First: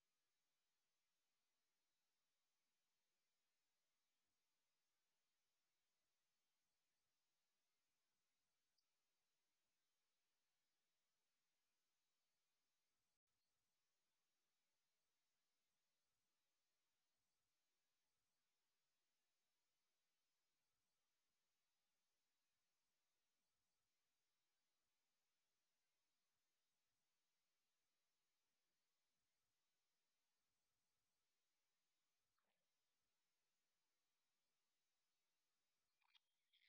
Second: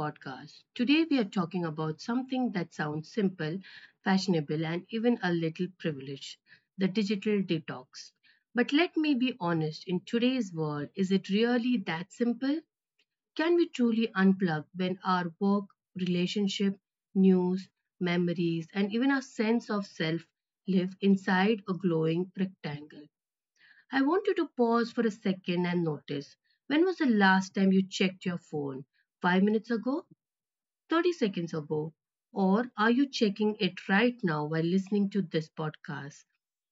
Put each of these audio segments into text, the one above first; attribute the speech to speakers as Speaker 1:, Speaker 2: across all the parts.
Speaker 1: podcast. Today we are talking about something that sounds simple, fashionable, and even a little privileged, the digital detox. But let me be honest, in today's world, is it really that simple? Can we truly unplug when our work, relationship, news, memories, and even our sense of self live inside a glowing rectangle? I want you to pause for a second and notice, when was the last time you checked your phone? 5 minutes ago? 30 seconds ago? Or are you checking it right now while listening to this podcast?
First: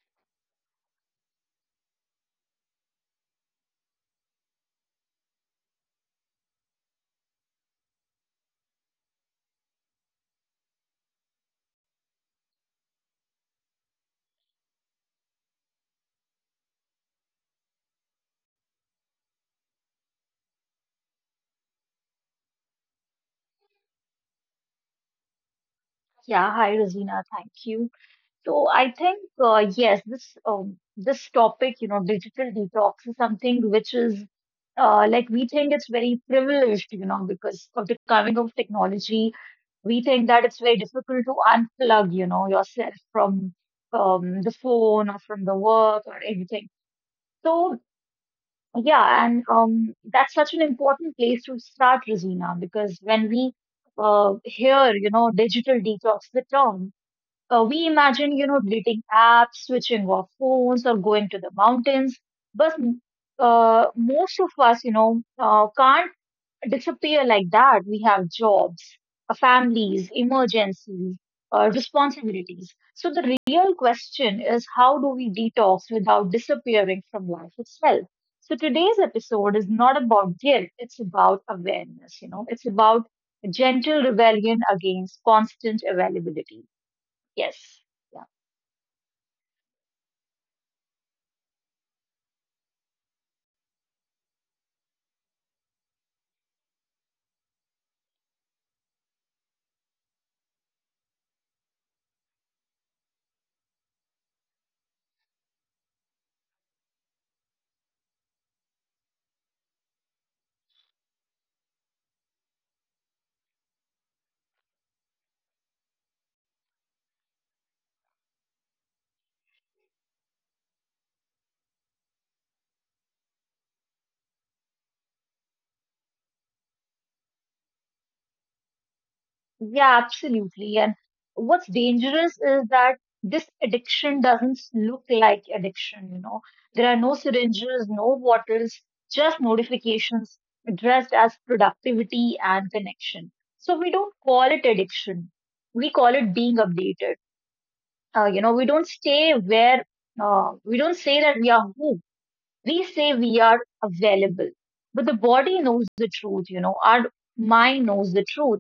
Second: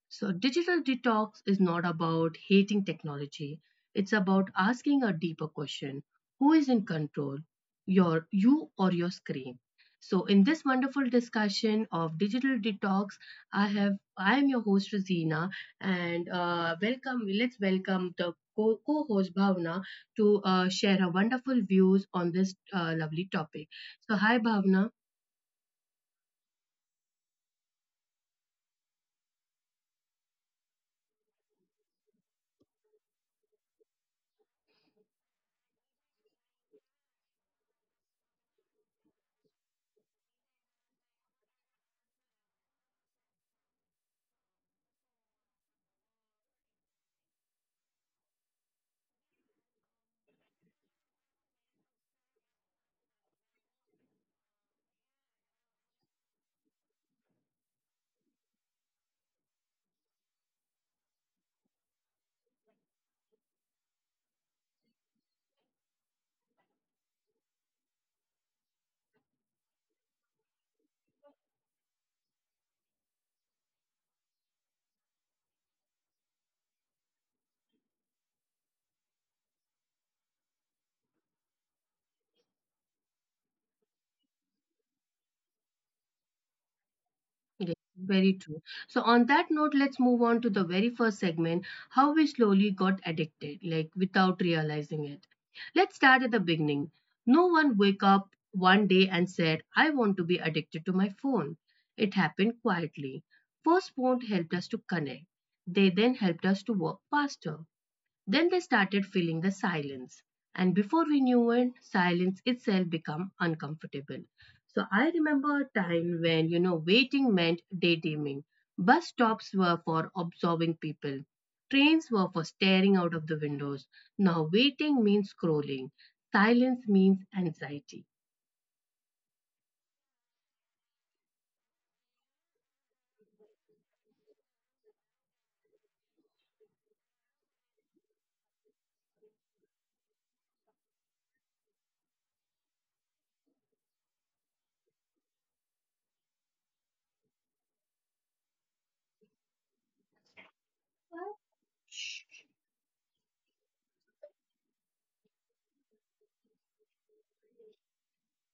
Speaker 1: Digital detox is not about hating technology. It's about asking a deeper question, who is in control, you or your screen? So, in this wonderful discussion of digital detox, I am your host Rosina, and welcome. Let's welcome the co-host Bhavna to share her wonderful views on this lovely topic. So, hi Bhavna.
Speaker 2: Yeah, hi Rosina, thank you. So I think yes, this topic, you know, digital detox is something which is like we think it's very privileged, you know, because of the coming of technology, we think that it's very difficult to unplug, you know, yourself from the phone or from the work or anything. So yeah, and that's such an important place to start, Rosina, because when we hear, you know, digital detox, the term. We imagine, you know, deleting apps, switching off phones, or going to the mountains. But most of us, you know, can't disappear like that. We have jobs, families, emergencies, responsibilities. So the real question is, how do we detox without disappearing from life itself? So today's episode is not about guilt, it's about awareness, you know, it's about gentle rebellion against constant availability.
Speaker 1: Yes,
Speaker 2: Yes. Yeah.
Speaker 1: very true. So, on that note, let's move on to the very first segment, how we slowly got addicted, like without realizing it. Let's start at the beginning. No one wake up one day and said, I want to be addicted to my phone. It happened quietly. First, phone helped us to connect. They then helped us to work faster. Then they started filling the silence. And before we knew it, silence itself became uncomfortable. So I remember a time when, you know, waiting meant daydreaming. Bus stops were for observing people. Trains were for staring out of the windows. Now waiting means scrolling. Silence means anxiety.
Speaker 2: Yeah, absolutely. And what's dangerous is that this addiction doesn't look like addiction, you know. There are no syringes, no bottles, just notifications dressed as productivity and connection. So we don't call it addiction. We call it being updated. You know, we don't stay where, we don't say that we are who. We say we are available. But the body knows the truth, you know. Our mind knows the truth.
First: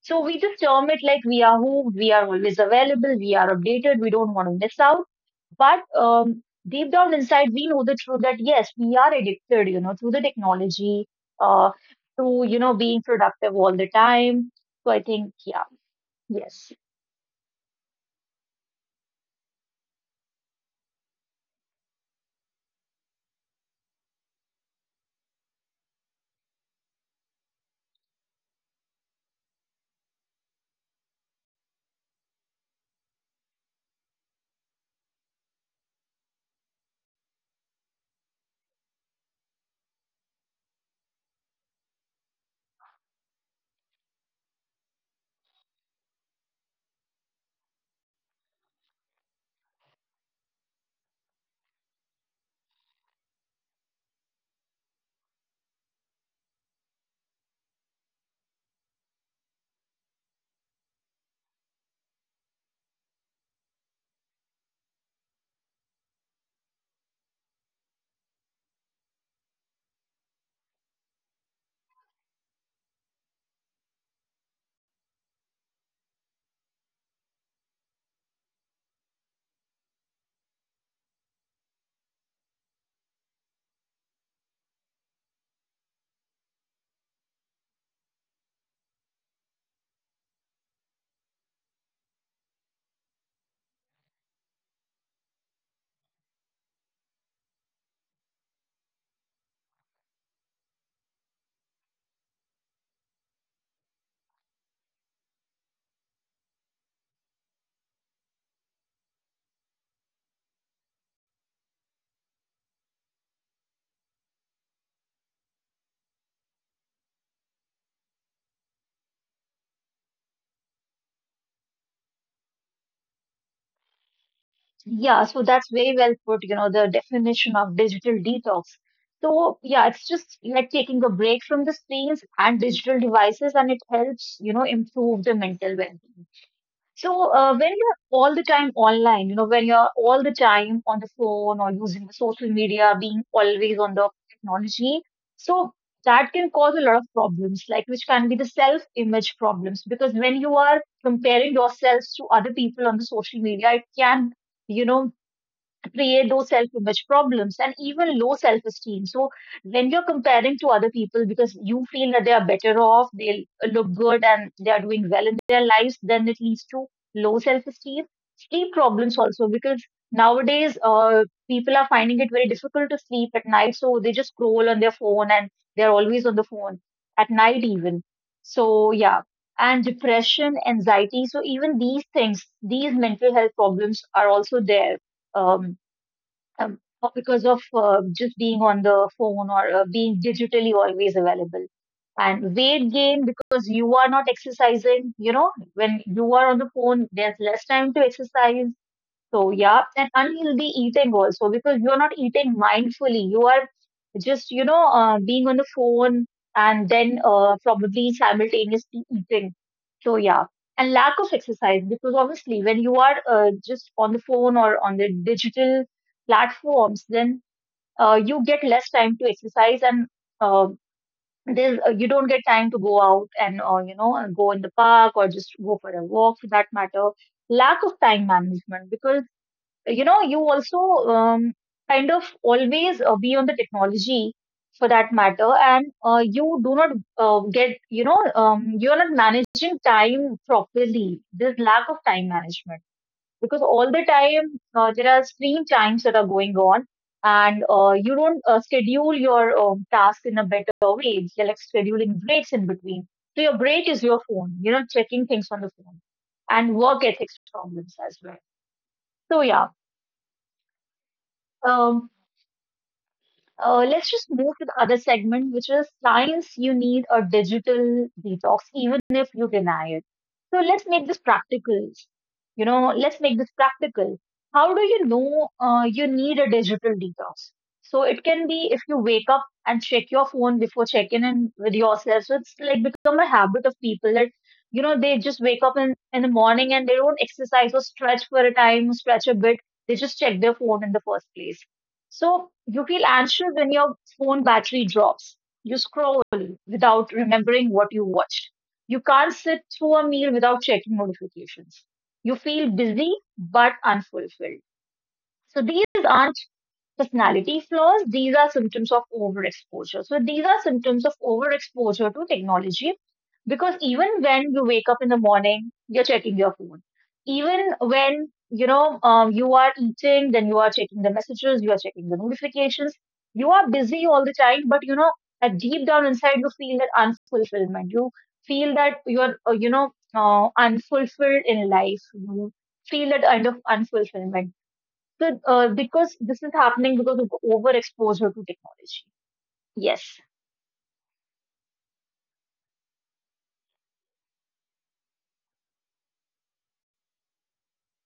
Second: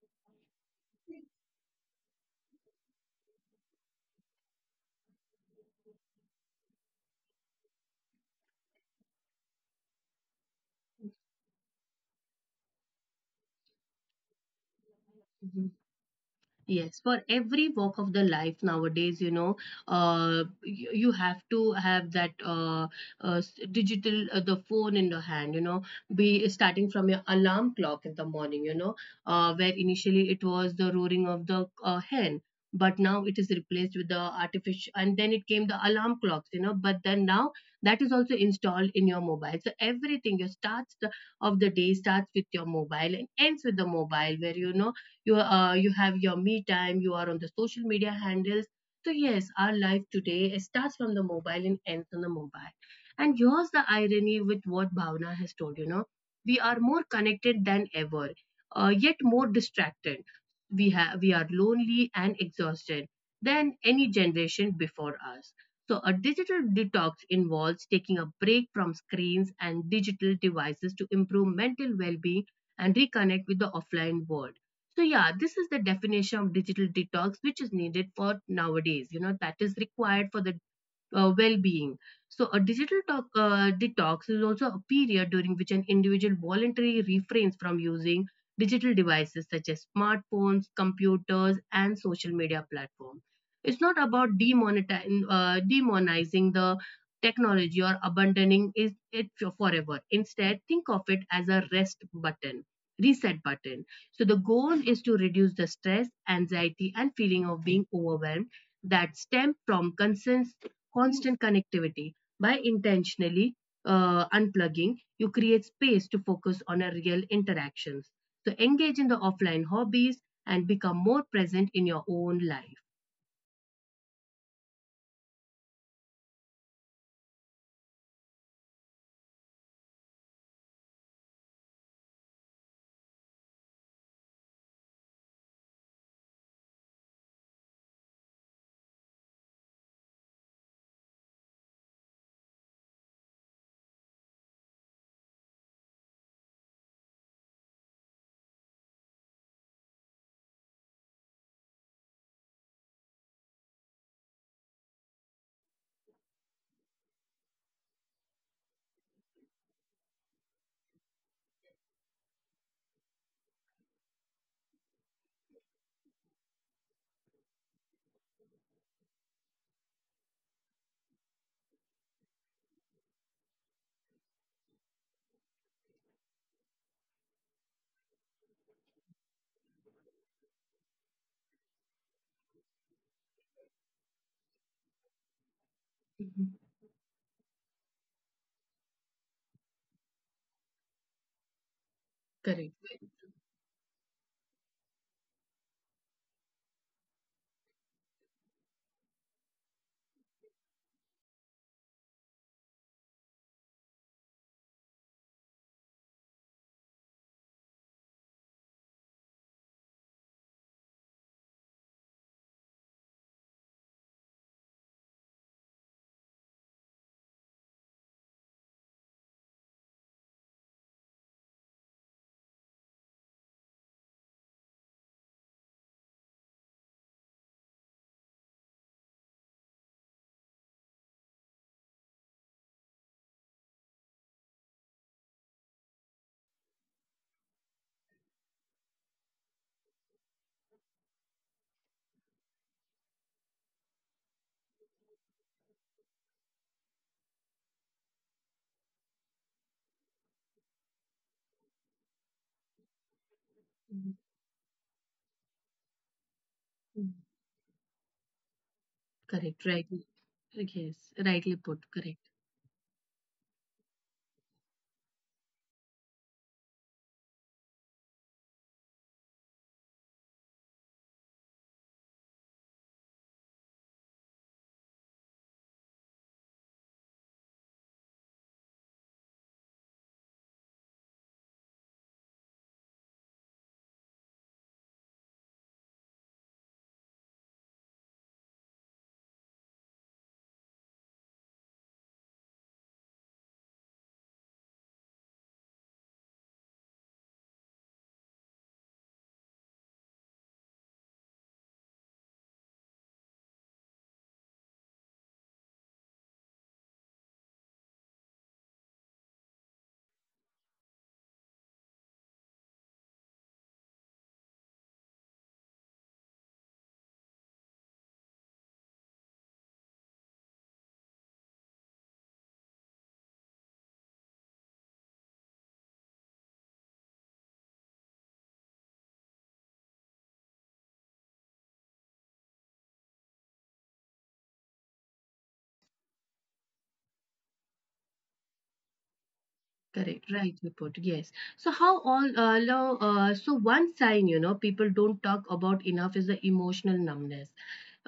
Speaker 2: So we just term it like we are who, we are always available, we are updated, we don't want to miss out. But deep down inside, we know the truth that yes, we are addicted, you know, to the technology, uh, to, you know, being productive all the time. So I think, yeah, yes.
Speaker 1: Yes, for every walk of the life nowadays, you know, you have to have that digital, the phone in your hand, you know, be starting from your alarm clock in the morning, you know, where initially it was the roaring of the hen, but now it is replaced with the artificial, and then it came the alarm clocks, you know, but then now that is also installed in your mobile. So everything, of the day starts with your mobile and ends with the mobile, where, you know, you you have your me time, you are on the social media handles. So yes, our life today starts from the mobile and ends on the mobile. And here's the irony with what Bhavna has told, you know, we are more connected than ever, yet more distracted. We have we are lonely and exhausted than any generation before us. So a digital detox involves taking a break from screens and digital devices to improve mental well-being and reconnect with the offline world. So yeah, this is the definition of digital detox which is needed for nowadays. You know, that is required for the well-being. So a detox is also a period during which an individual voluntarily refrains from using digital devices such as smartphones, computers, and social media platforms. It's not about demonizing the technology or abandoning is- it for- forever. Instead, think of it as a reset button. So the goal is to reduce the stress, anxiety, and feeling of being overwhelmed that stem from constant connectivity. By intentionally unplugging, you create space to focus on a real interactions. So engage in the offline hobbies and become more present in your own life.
Speaker 2: Yeah, so that's very well put, you know, the definition of digital detox. So yeah, it's just like taking a break from the screens and digital devices, and it helps, you know, improve the mental well-being. So, when you're all the time online, you know, when you're all the time on the phone or using the social media, being always on the technology, so that can cause a lot of problems, like which can be the self-image problems. Because when you are comparing yourselves to other people on the social media, it can, you know, create those self image problems and even low self esteem. So, when you're comparing to other people because you feel that they are better off, they look good, and they are doing well in their lives, then it leads to low self esteem. Sleep problems also, because nowadays people are finding it very difficult to sleep at night, so they just scroll on their phone and they're always on the phone at night, even. So, yeah. And depression, anxiety. So, even these things, these mental health problems are also there, um,
Speaker 1: Mhm.
Speaker 2: or because of just being on the phone or being digitally always available. And
Speaker 1: Correct.
Speaker 2: weight gain, because you are not exercising, you know, when you are on the phone, there's less time to exercise. So, yeah, and unhealthy eating also, because you're not eating mindfully. You are just, you know, being on the phone and then probably simultaneously eating. So, yeah, and lack of exercise, because obviously when you are just on the phone or on the digital platforms, then you get less time to exercise and uh, you don't get time to go out and, you know, and go in the park or just go for a walk for that matter. Lack of time management, because you know you also um, kind of always be on the technology for that matter, and you do not get, you know, you're not managing time properly, there's lack of time management because all the time there are screen times that are going on, and you don't schedule your task in a better way, you're like scheduling breaks in between, so your break is
Speaker 1: Mhm.
Speaker 2: your phone, you know, checking things on the phone, and work ethics problems as well. So
Speaker 1: Correct.
Speaker 2: yeah.
Speaker 1: Right. Yes. Rightly put.
Speaker 2: um,
Speaker 1: Correct.
Speaker 2: Let's just move to the other segment, which is science you need a digital detox, even if you deny it. So let's make this practical. You know, let's make this practical. How do you know you need a digital detox? So it can be if you wake up and check your phone before checking in with yourself. So it's like become a habit of people that, you know, they just wake up in the morning and they don't exercise or stretch for a time, stretch a bit. They just check their phone in the first place. So you feel anxious when your phone battery drops. You scroll without remembering what you watched. You can't sit through a meal without checking notifications. You feel busy but unfulfilled. So these aren't personality flaws, these are symptoms of overexposure. So these are symptoms of overexposure to technology, because even when you wake up in the morning, you're checking your phone. Even when you know, you are eating, then you are checking the messages, you are checking the notifications. You are busy all the time, but you know at deep down inside, you feel that unfulfillment. You feel that you're you know, unfulfilled in life. You feel that kind of unfulfillment, the because this is happening because of overexposure to technology. Yes,
Speaker 1: Correct, right, Report. Yes. So how all so one sign, you know, people don't talk about enough is the emotional numbness.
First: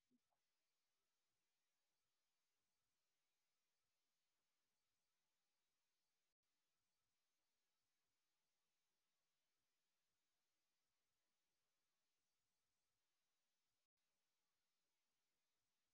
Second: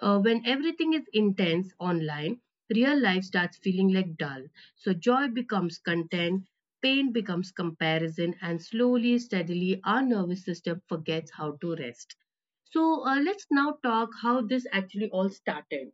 Speaker 1: When everything is intense online, real life starts feeling like dull. So joy becomes content, pain becomes comparison, and slowly, steadily, our nervous system forgets how to rest. So let's now talk how this actually all started.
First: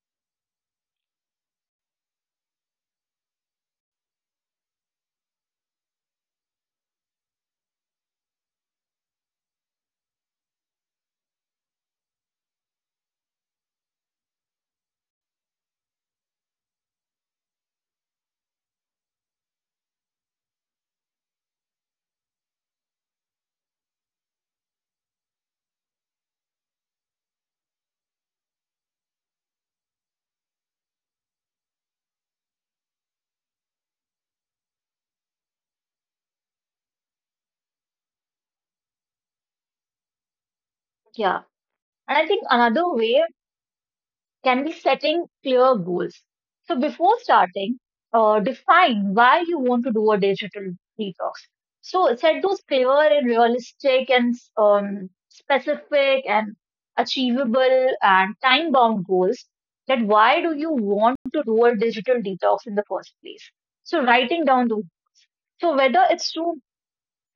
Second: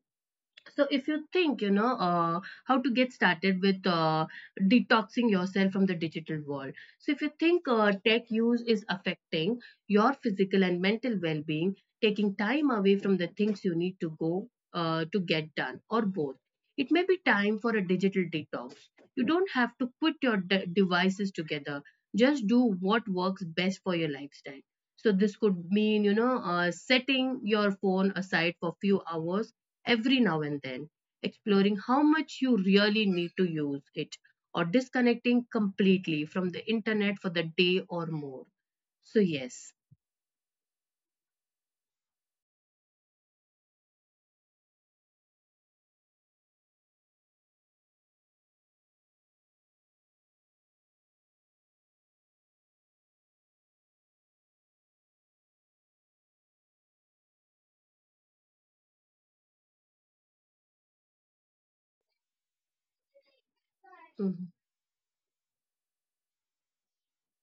Speaker 1: So if you think, you know, how to get started with detoxing yourself from the digital world. So if you think tech use is affecting your physical and mental well-being, taking time away from the things you need to get done, or both, it may be time for a digital detox. You don't have to put your devices together. Just do what works best for your lifestyle. So this could mean, you know, setting your phone aside for a few hours every now and then, exploring how much you really need to use it, or disconnecting completely from the internet for the day or more. So, yes.
Speaker 2: yeah. And I think another way can be setting clear goals. So before starting, define why you want to do a digital detox. So set those clear and realistic and specific and achievable and time bound goals. That why do you want to do a digital detox in the first place? So
Speaker 1: Mm-hmm.
Speaker 2: writing down those. So whether it's to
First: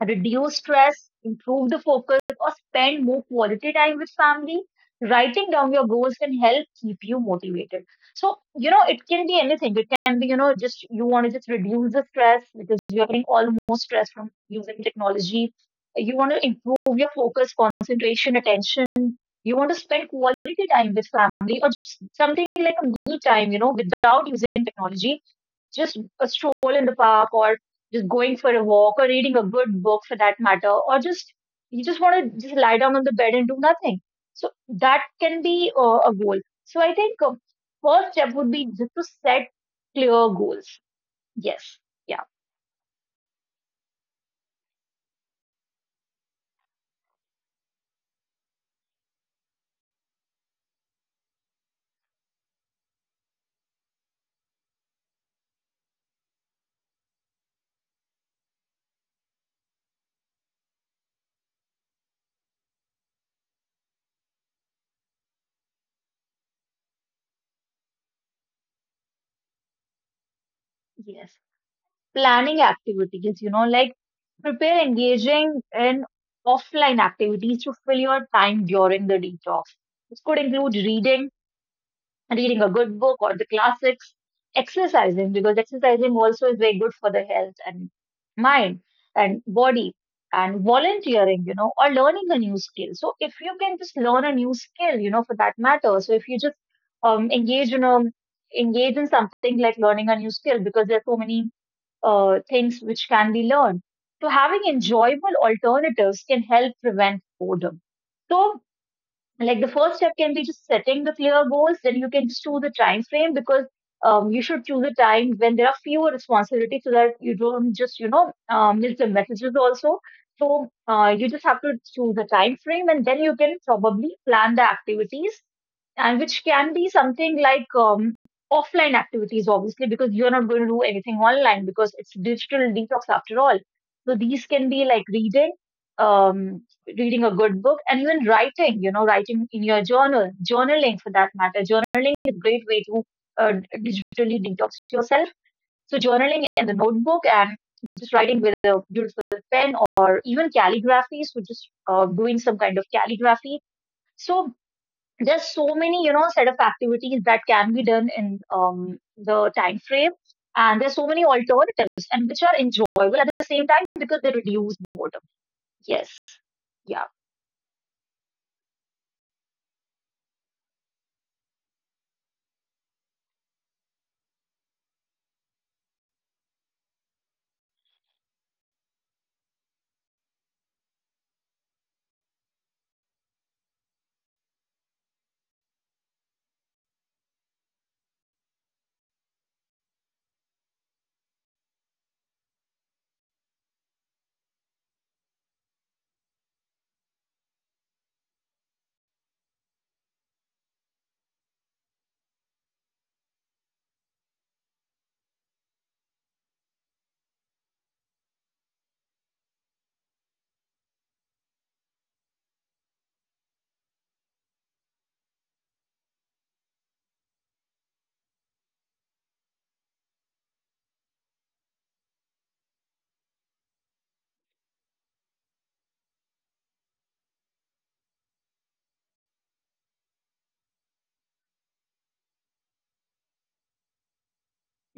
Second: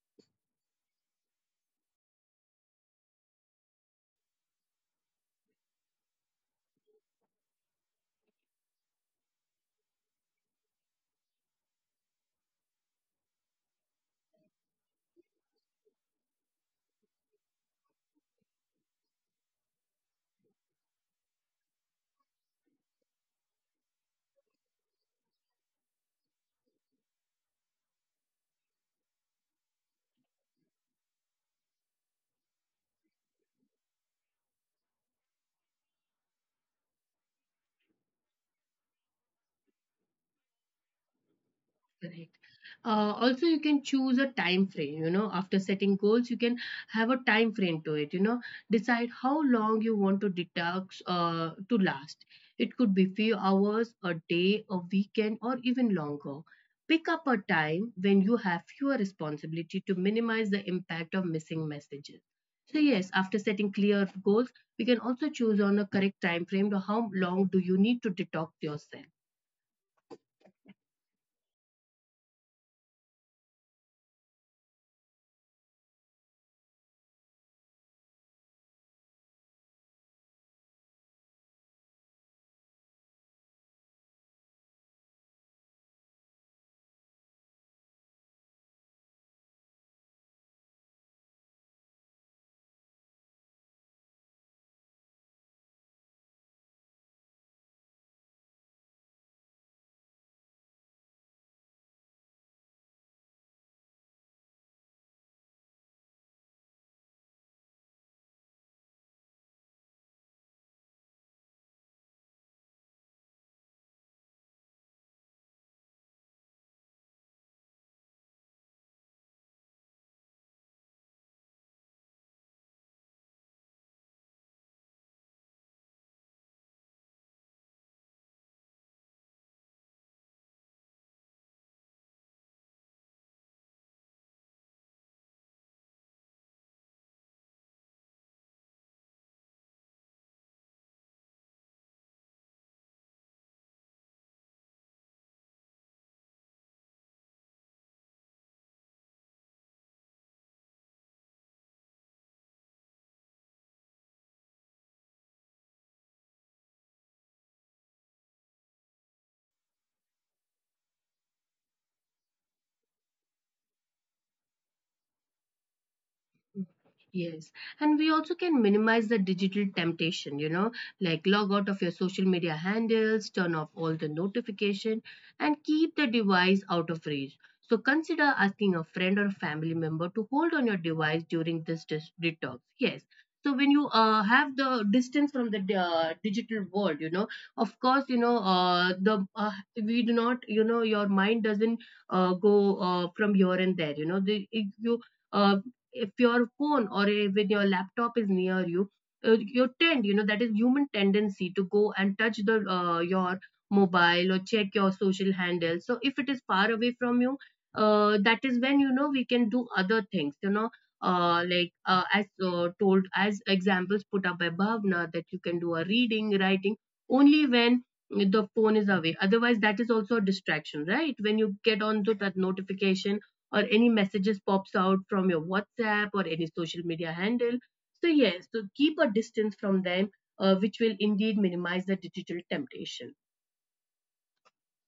Speaker 2: reduce stress, improve the focus, or spend more quality time with family. Writing down your goals can help keep you motivated. So, you know, it can be anything. It can be, you know, just you want to just reduce the stress because you're getting almost stress from using technology. You want to improve your focus, concentration, attention. You want to spend quality time with family or just something like a me time, you know, without using technology. Just a stroll in the park or just going for a walk or reading a good book for that matter, or just you just want to just lie down on the bed and do nothing. So that can be a goal. So I think first step would be just to set clear goals. Yes, yeah,
Speaker 1: Correct. Also, you can choose a time frame. You know, after setting goals, you can have a time frame to it. You know, decide how long you want to detox to last. It could be few hours, a day, a weekend, or even longer. Pick up a time when you have fewer responsibility to minimize the impact of missing messages. So yes, after setting clear goals, we can also choose on a correct time frame to how long do you need to detox yourself.
Speaker 2: yes. Planning activities, you know, like prepare engaging in offline activities to fill your time during the detox. This could include reading, reading a good book or the classics, exercising, because exercising also is very good for the health and mind and body, and volunteering, you know, or learning a new skill. So if you can just learn a new skill, you know, for that matter, so if you just engage, you know, engage in something like learning a new skill, because there are so many things which can be learned. So having enjoyable alternatives can help prevent boredom. So like the first step can be just setting the clear goals, then you can just choose the time frame, because you should choose a time when there are fewer responsibilities so that you don't just, you know, miss the messages also. So you just have to choose a time frame and then you can probably plan the activities, and which can be something like offline activities, obviously, because you're not going to do anything online because it's digital detox after all. So these can be like reading, um, reading a good book and even writing, you know, writing in your journal, journaling for that matter. Journaling is a great way to digitally detox yourself. So, journaling in the notebook and just writing with a beautiful pen or even calligraphy. So, just doing some kind of calligraphy. So, there's so many, you know, set of activities that can be done in the time frame. And there's so many alternatives and which are enjoyable at the same time because they reduce boredom. Yes. Yeah.
Speaker 1: Yes, and we also can minimize the digital temptation, you know, like log out of your social media handles, turn off all the notification, and keep the device out of reach. So consider asking a friend or family member to hold on your device during this detox. Yes. So when you have the distance from the digital world, you know, of course, you know, the we do not, you know, your mind doesn't go from here and there. You know, if you uh, if your phone or even your laptop is near you, you tend, you know, that is human tendency to go and touch the your mobile or check your social handle. So if it is far away from you, that is when, you know, we can do other things, you know, as told as examples put up by Bhavna, that you can do a reading writing only when the phone is away, otherwise that is also a distraction, right? When you get on to that notification or any messages pops out from your WhatsApp or any social media handle. So yes, so keep a distance from them, which will indeed minimize the digital temptation.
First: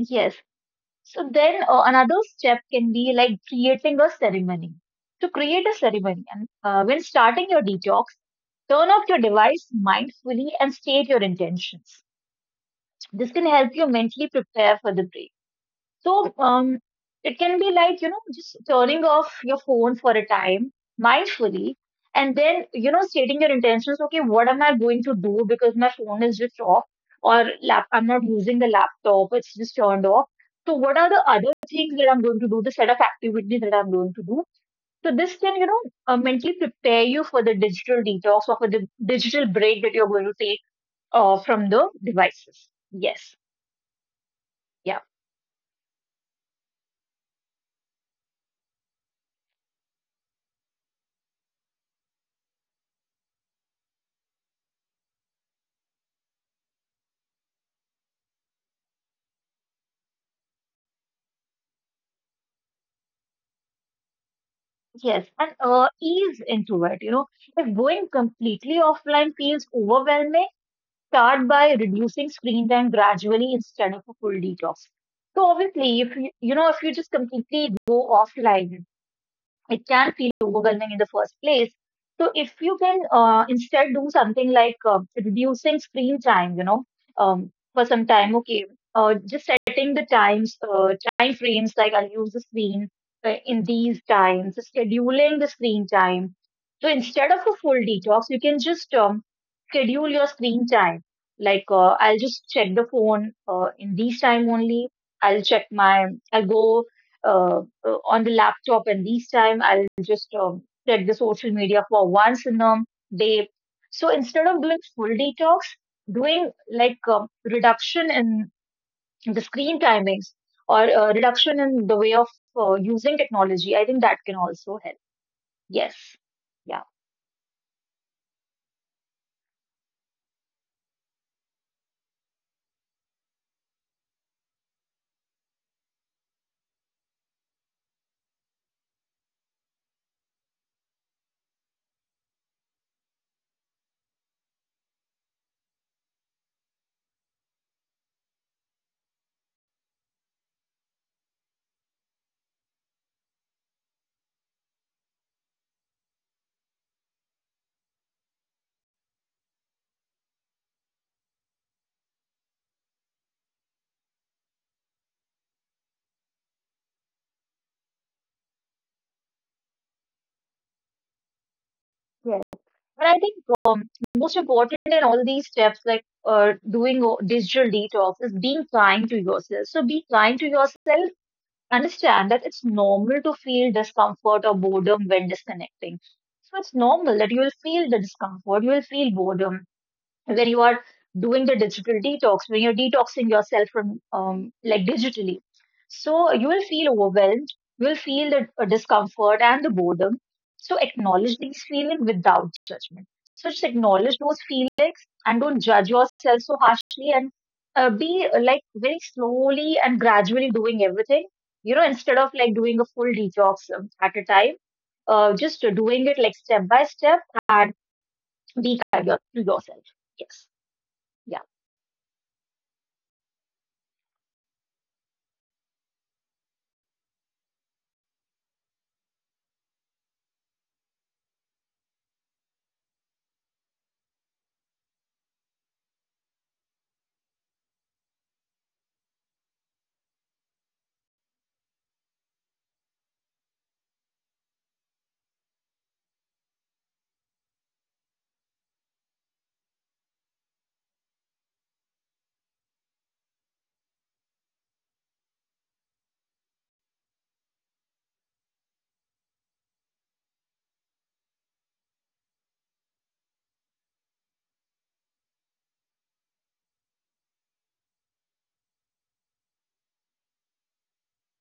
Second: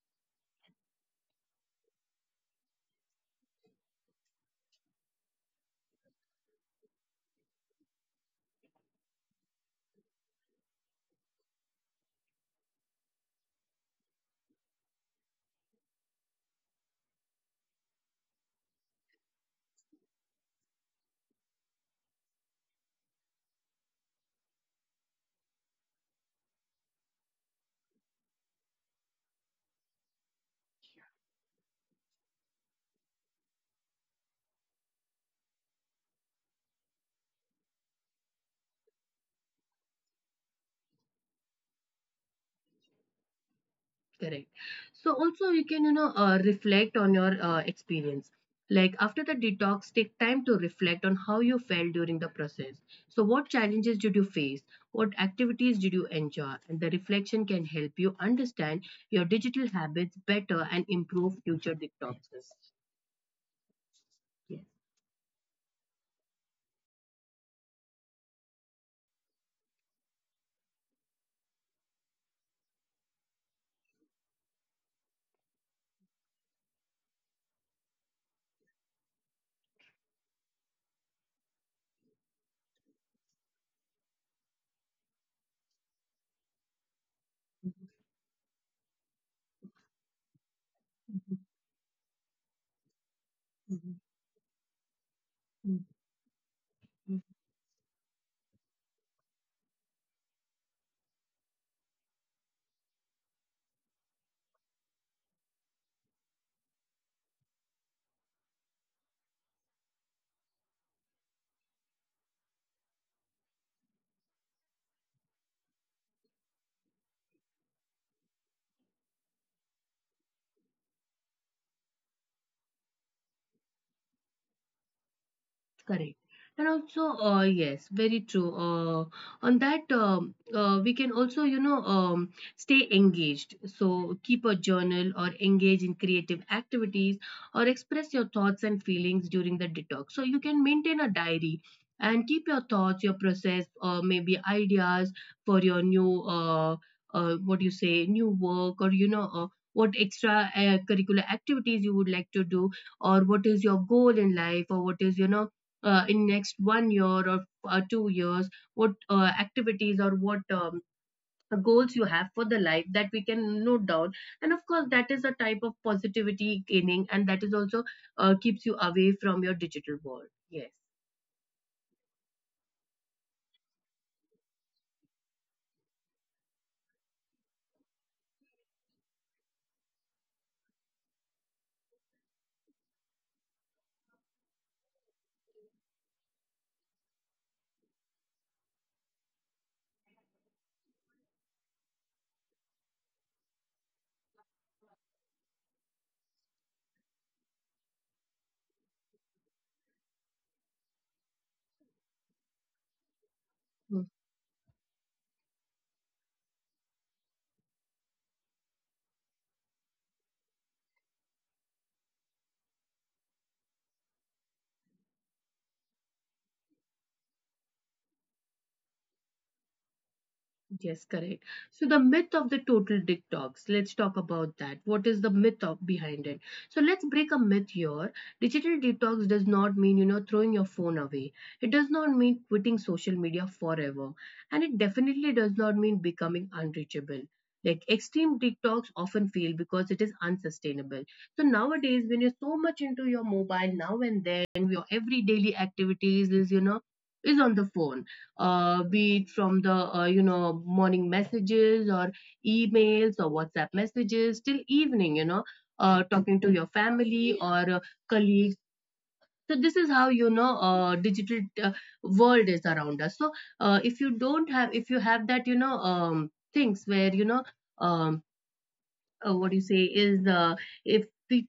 Speaker 2: Yes. So then another step can be like creating a ceremony. To create a ceremony, and when starting your detox, turn off your device mindfully and state your intentions. This can help you mentally prepare for the break. So it can be like, you know, just turning off your phone for a time mindfully and then, you know, stating your intentions. Okay, what am I going to do, because my phone is just off or lap I'm not using the laptop, it's just turned off. So what are the other things that I'm going to do, the set of activities that I'm going to do? So this can, mentally prepare you for the digital detox or for the digital break that you're going to take from the devices. Yes.
Speaker 1: Correct.
Speaker 2: Yeah.
Speaker 1: So also you can, you know, reflect on your experience. Like after the detox, take time to reflect on how you felt during the process. So what challenges did you face? What activities did you enjoy? And the reflection can help you understand your digital habits better and improve future detoxes. Yes.
Speaker 2: Yes, and ease into it. You know, if going completely offline feels overwhelming, start by reducing screen time gradually instead of a full detox. So obviously, if you, if you just completely go offline, it can feel overwhelming in the first place. So if you can instead do something like reducing screen time, for some time, okay, just setting the times,
Speaker 1: Mm-hmm.
Speaker 2: time frames, like I'll use the screen in
Speaker 1: Mhm,
Speaker 2: these times, scheduling the
Speaker 1: mhm,
Speaker 2: screen time. So
Speaker 1: mhm.
Speaker 2: instead of a full detox, you can just schedule your screen time. Like I'll just check the phone in these time only. I'll check my, I'll go uh, on the laptop, and this time I'll just check the social media for once in a day. So instead of doing full detox, doing like reduction in the screen timings or reduction in the way of using technology, I think that can also help. Yes.
Speaker 1: Correct. And
Speaker 2: Yeah.
Speaker 1: also, yes, very true. On that, we can also, you know, stay engaged. So keep a journal or engage in creative activities or express your thoughts and feelings during the detox. So you can maintain a diary and keep your thoughts, your process, or maybe ideas for your what do you say, new work, or, you know, what extra curricular activities you would like to do, or what is your goal in life, or what is, you know, in next one year or 2 years, what activities or what goals you have for the life that we can note down. And of course, that is a type of positivity gaining, and that is also keeps you away from your digital world. Yes.
Speaker 2: Yes. But I think um, most important in all these steps, like doing digital detox, is being kind to yourself. So be kind to yourself, understand that it's normal to feel discomfort or boredom when disconnecting. So it's normal that you will feel the discomfort, you will feel boredom when you are doing the digital detox, when you're detoxing yourself from, like, digitally. So you will feel overwhelmed, you will feel the discomfort and the boredom. So acknowledge these feelings without judgment. So just acknowledge those feelings and don't judge yourself so harshly, and be like very slowly and gradually doing everything. You know, instead of like doing a full detox at a time, just doing it like step by step and be kind to yourself. Yes.
Speaker 1: Yes, correct.
Speaker 2: Yeah.
Speaker 1: So the myth of the total dick dogs. Let's talk about that. What is the myth of behind it? So let's break a myth here. Digital detox does not mean, you know, throwing your phone away. It does not mean quitting social media forever. And it definitely does not mean becoming unreachable. Like extreme detox often fail because it is unsustainable. So nowadays, when you're so much into your mobile now and then, your every daily activities is, you know, is on the phone, be it from the you know, morning messages or emails or WhatsApp messages till evening, you know, talking to your family or colleagues. So this is how, you know, digital world is around us. So if you don't have, if you have that, you know, things where you know. Um, what do you say is if we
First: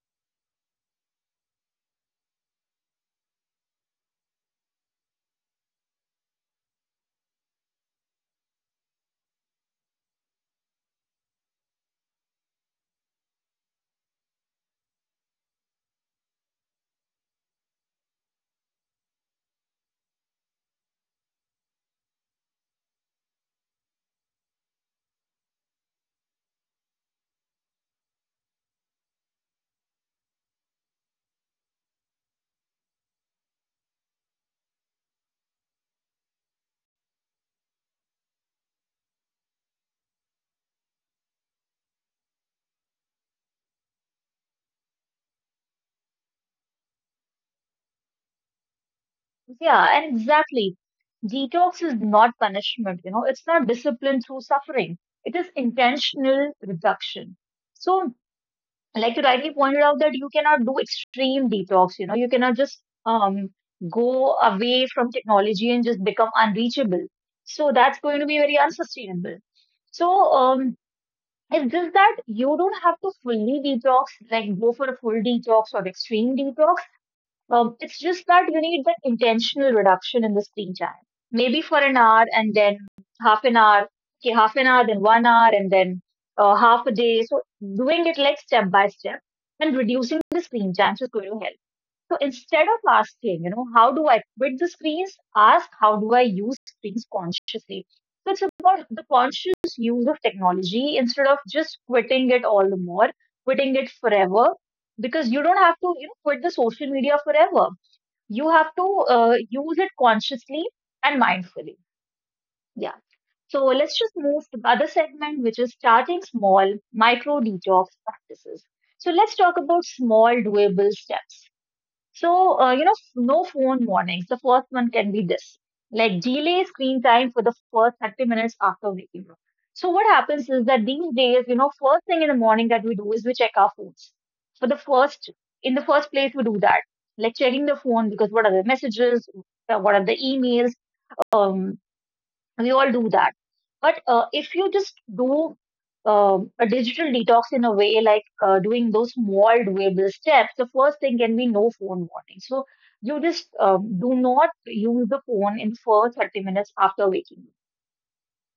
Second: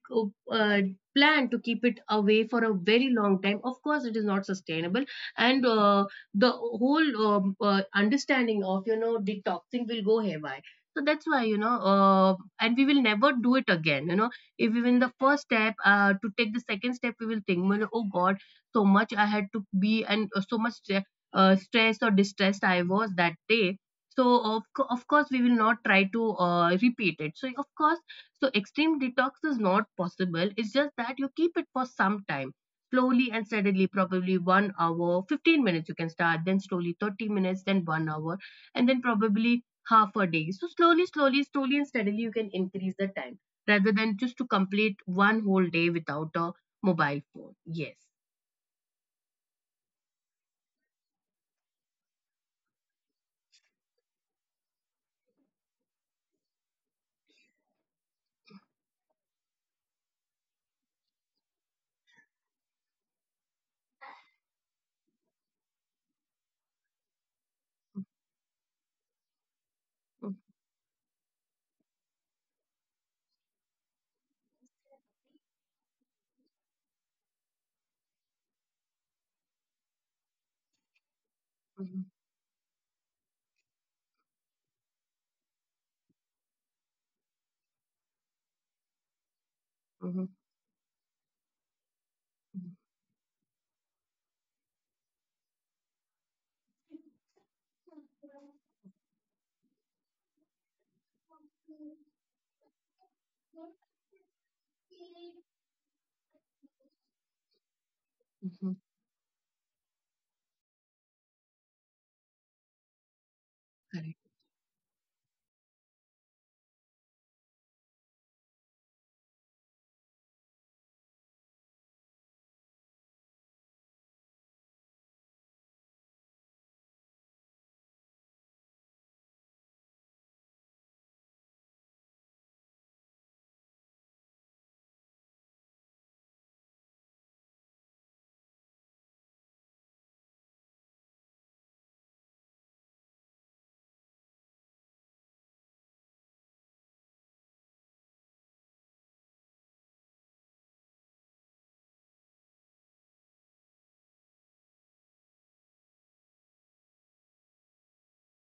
Speaker 1: uh, plan to keep it away for a very long time. Of course it is not sustainable, and the whole understanding of detoxing will go haywire. So that's why and we will never do it again, you know, if even the first step to take the second step, we will think, well, oh god, so much I had to be, and so much stressed or distressed I was that day. So of course we will not try to repeat it. So of course, so extreme detox is not possible. It's just that you keep it for some time slowly and steadily. Probably 1 hour 15 minutes you can start, then slowly 30 minutes, then 1 hour, and then probably half a day. So slowly and steadily you can increase the time, rather than just to complete one whole day without a mobile phone. Yes.
Speaker 2: Yeah, and exactly. Detox is not punishment, you know, it's not discipline through suffering. It is intentional reduction. So, like you rightly pointed out, that you cannot do extreme detox, you know, you cannot just um, go away from technology and just become unreachable. So that's going to be very unsustainable. So,
Speaker 1: Mhm.
Speaker 2: um, it's just that you don't have to fully detox, like go for a full detox or extreme detox. It's just that you need that intentional reduction in the screen time. Maybe for an hour, and then half an hour, okay, half an hour, then one hour, and then half a day. So doing it like step by step and reducing
Speaker 1: mhm,
Speaker 2: the screen time is going to help. So instead
Speaker 1: mhm,
Speaker 2: of asking, you know, how do I quit the screens, ask how do I use screens consciously. So it's
Speaker 1: mhm.
Speaker 2: about the conscious use of technology instead of just quitting it all the more, quitting it forever, because you don't have to, you know, quit the social media forever. You have
Speaker 1: Mhm.
Speaker 2: to use it consciously and mindfully. Yeah. So let's just
Speaker 1: Correct.
Speaker 2: move to the other segment, which is starting small micro detox practices. So let's talk about small doable steps. So, no phone warnings. The first one can be this, like delay screen time for the first 30 minutes after waking up. So what happens is that these days, you know, first thing in the morning that we do is we check our phones. For the first, in the first place, we do that, like checking the phone, because what are the messages, what are the emails. um, we all do that, but if you just do a digital detox in a way like doing those small doable steps, the first thing can be no phone morning. So you just do not use the phone in first 30 minutes after waking up.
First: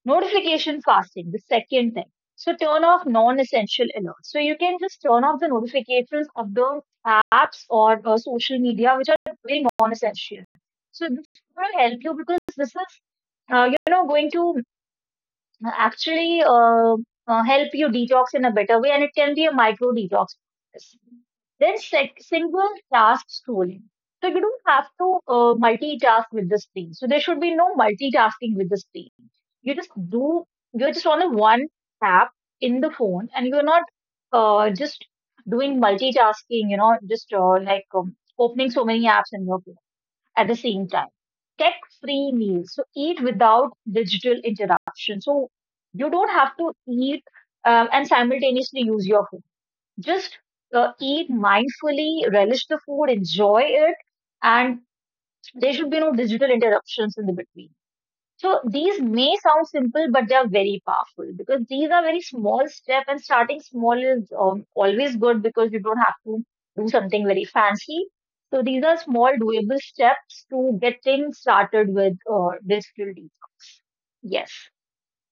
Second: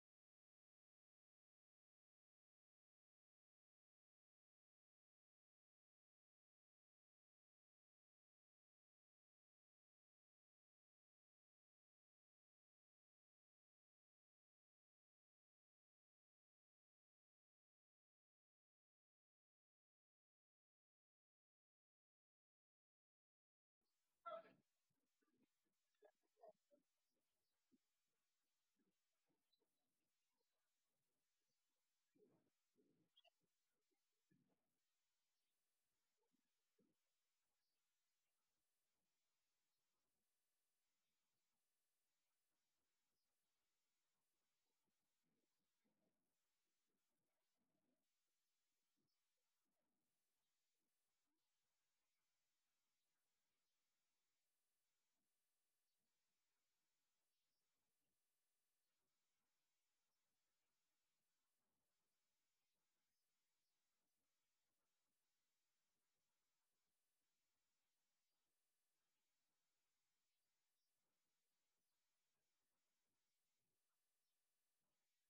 Speaker 2: Notification fasting, the second thing. So turn off non-essential alerts, so you can just turn off the notifications of the apps or social media which are very non-essential. So this will help you because this is going to actually help you detox in a better way, and it can be a micro detox process. Then single task scrolling. So you don't have to multitask with the screen. So there should be no multitasking with the screen. You just do, you're just on the one app in the phone and you're not just doing multitasking, you know, just like opening so many apps in your at the same time. Tech free meals. So eat without digital interruption. So you don't have to eat and simultaneously use your phone. Just eat mindfully, relish the food, enjoy it, and there should be no digital interruptions in the between. So these may sound simple, but they are very powerful because these are very small steps, and starting small is always good because you don't have to do something very fancy. So these are small doable steps to getting started with digital detox. Yes,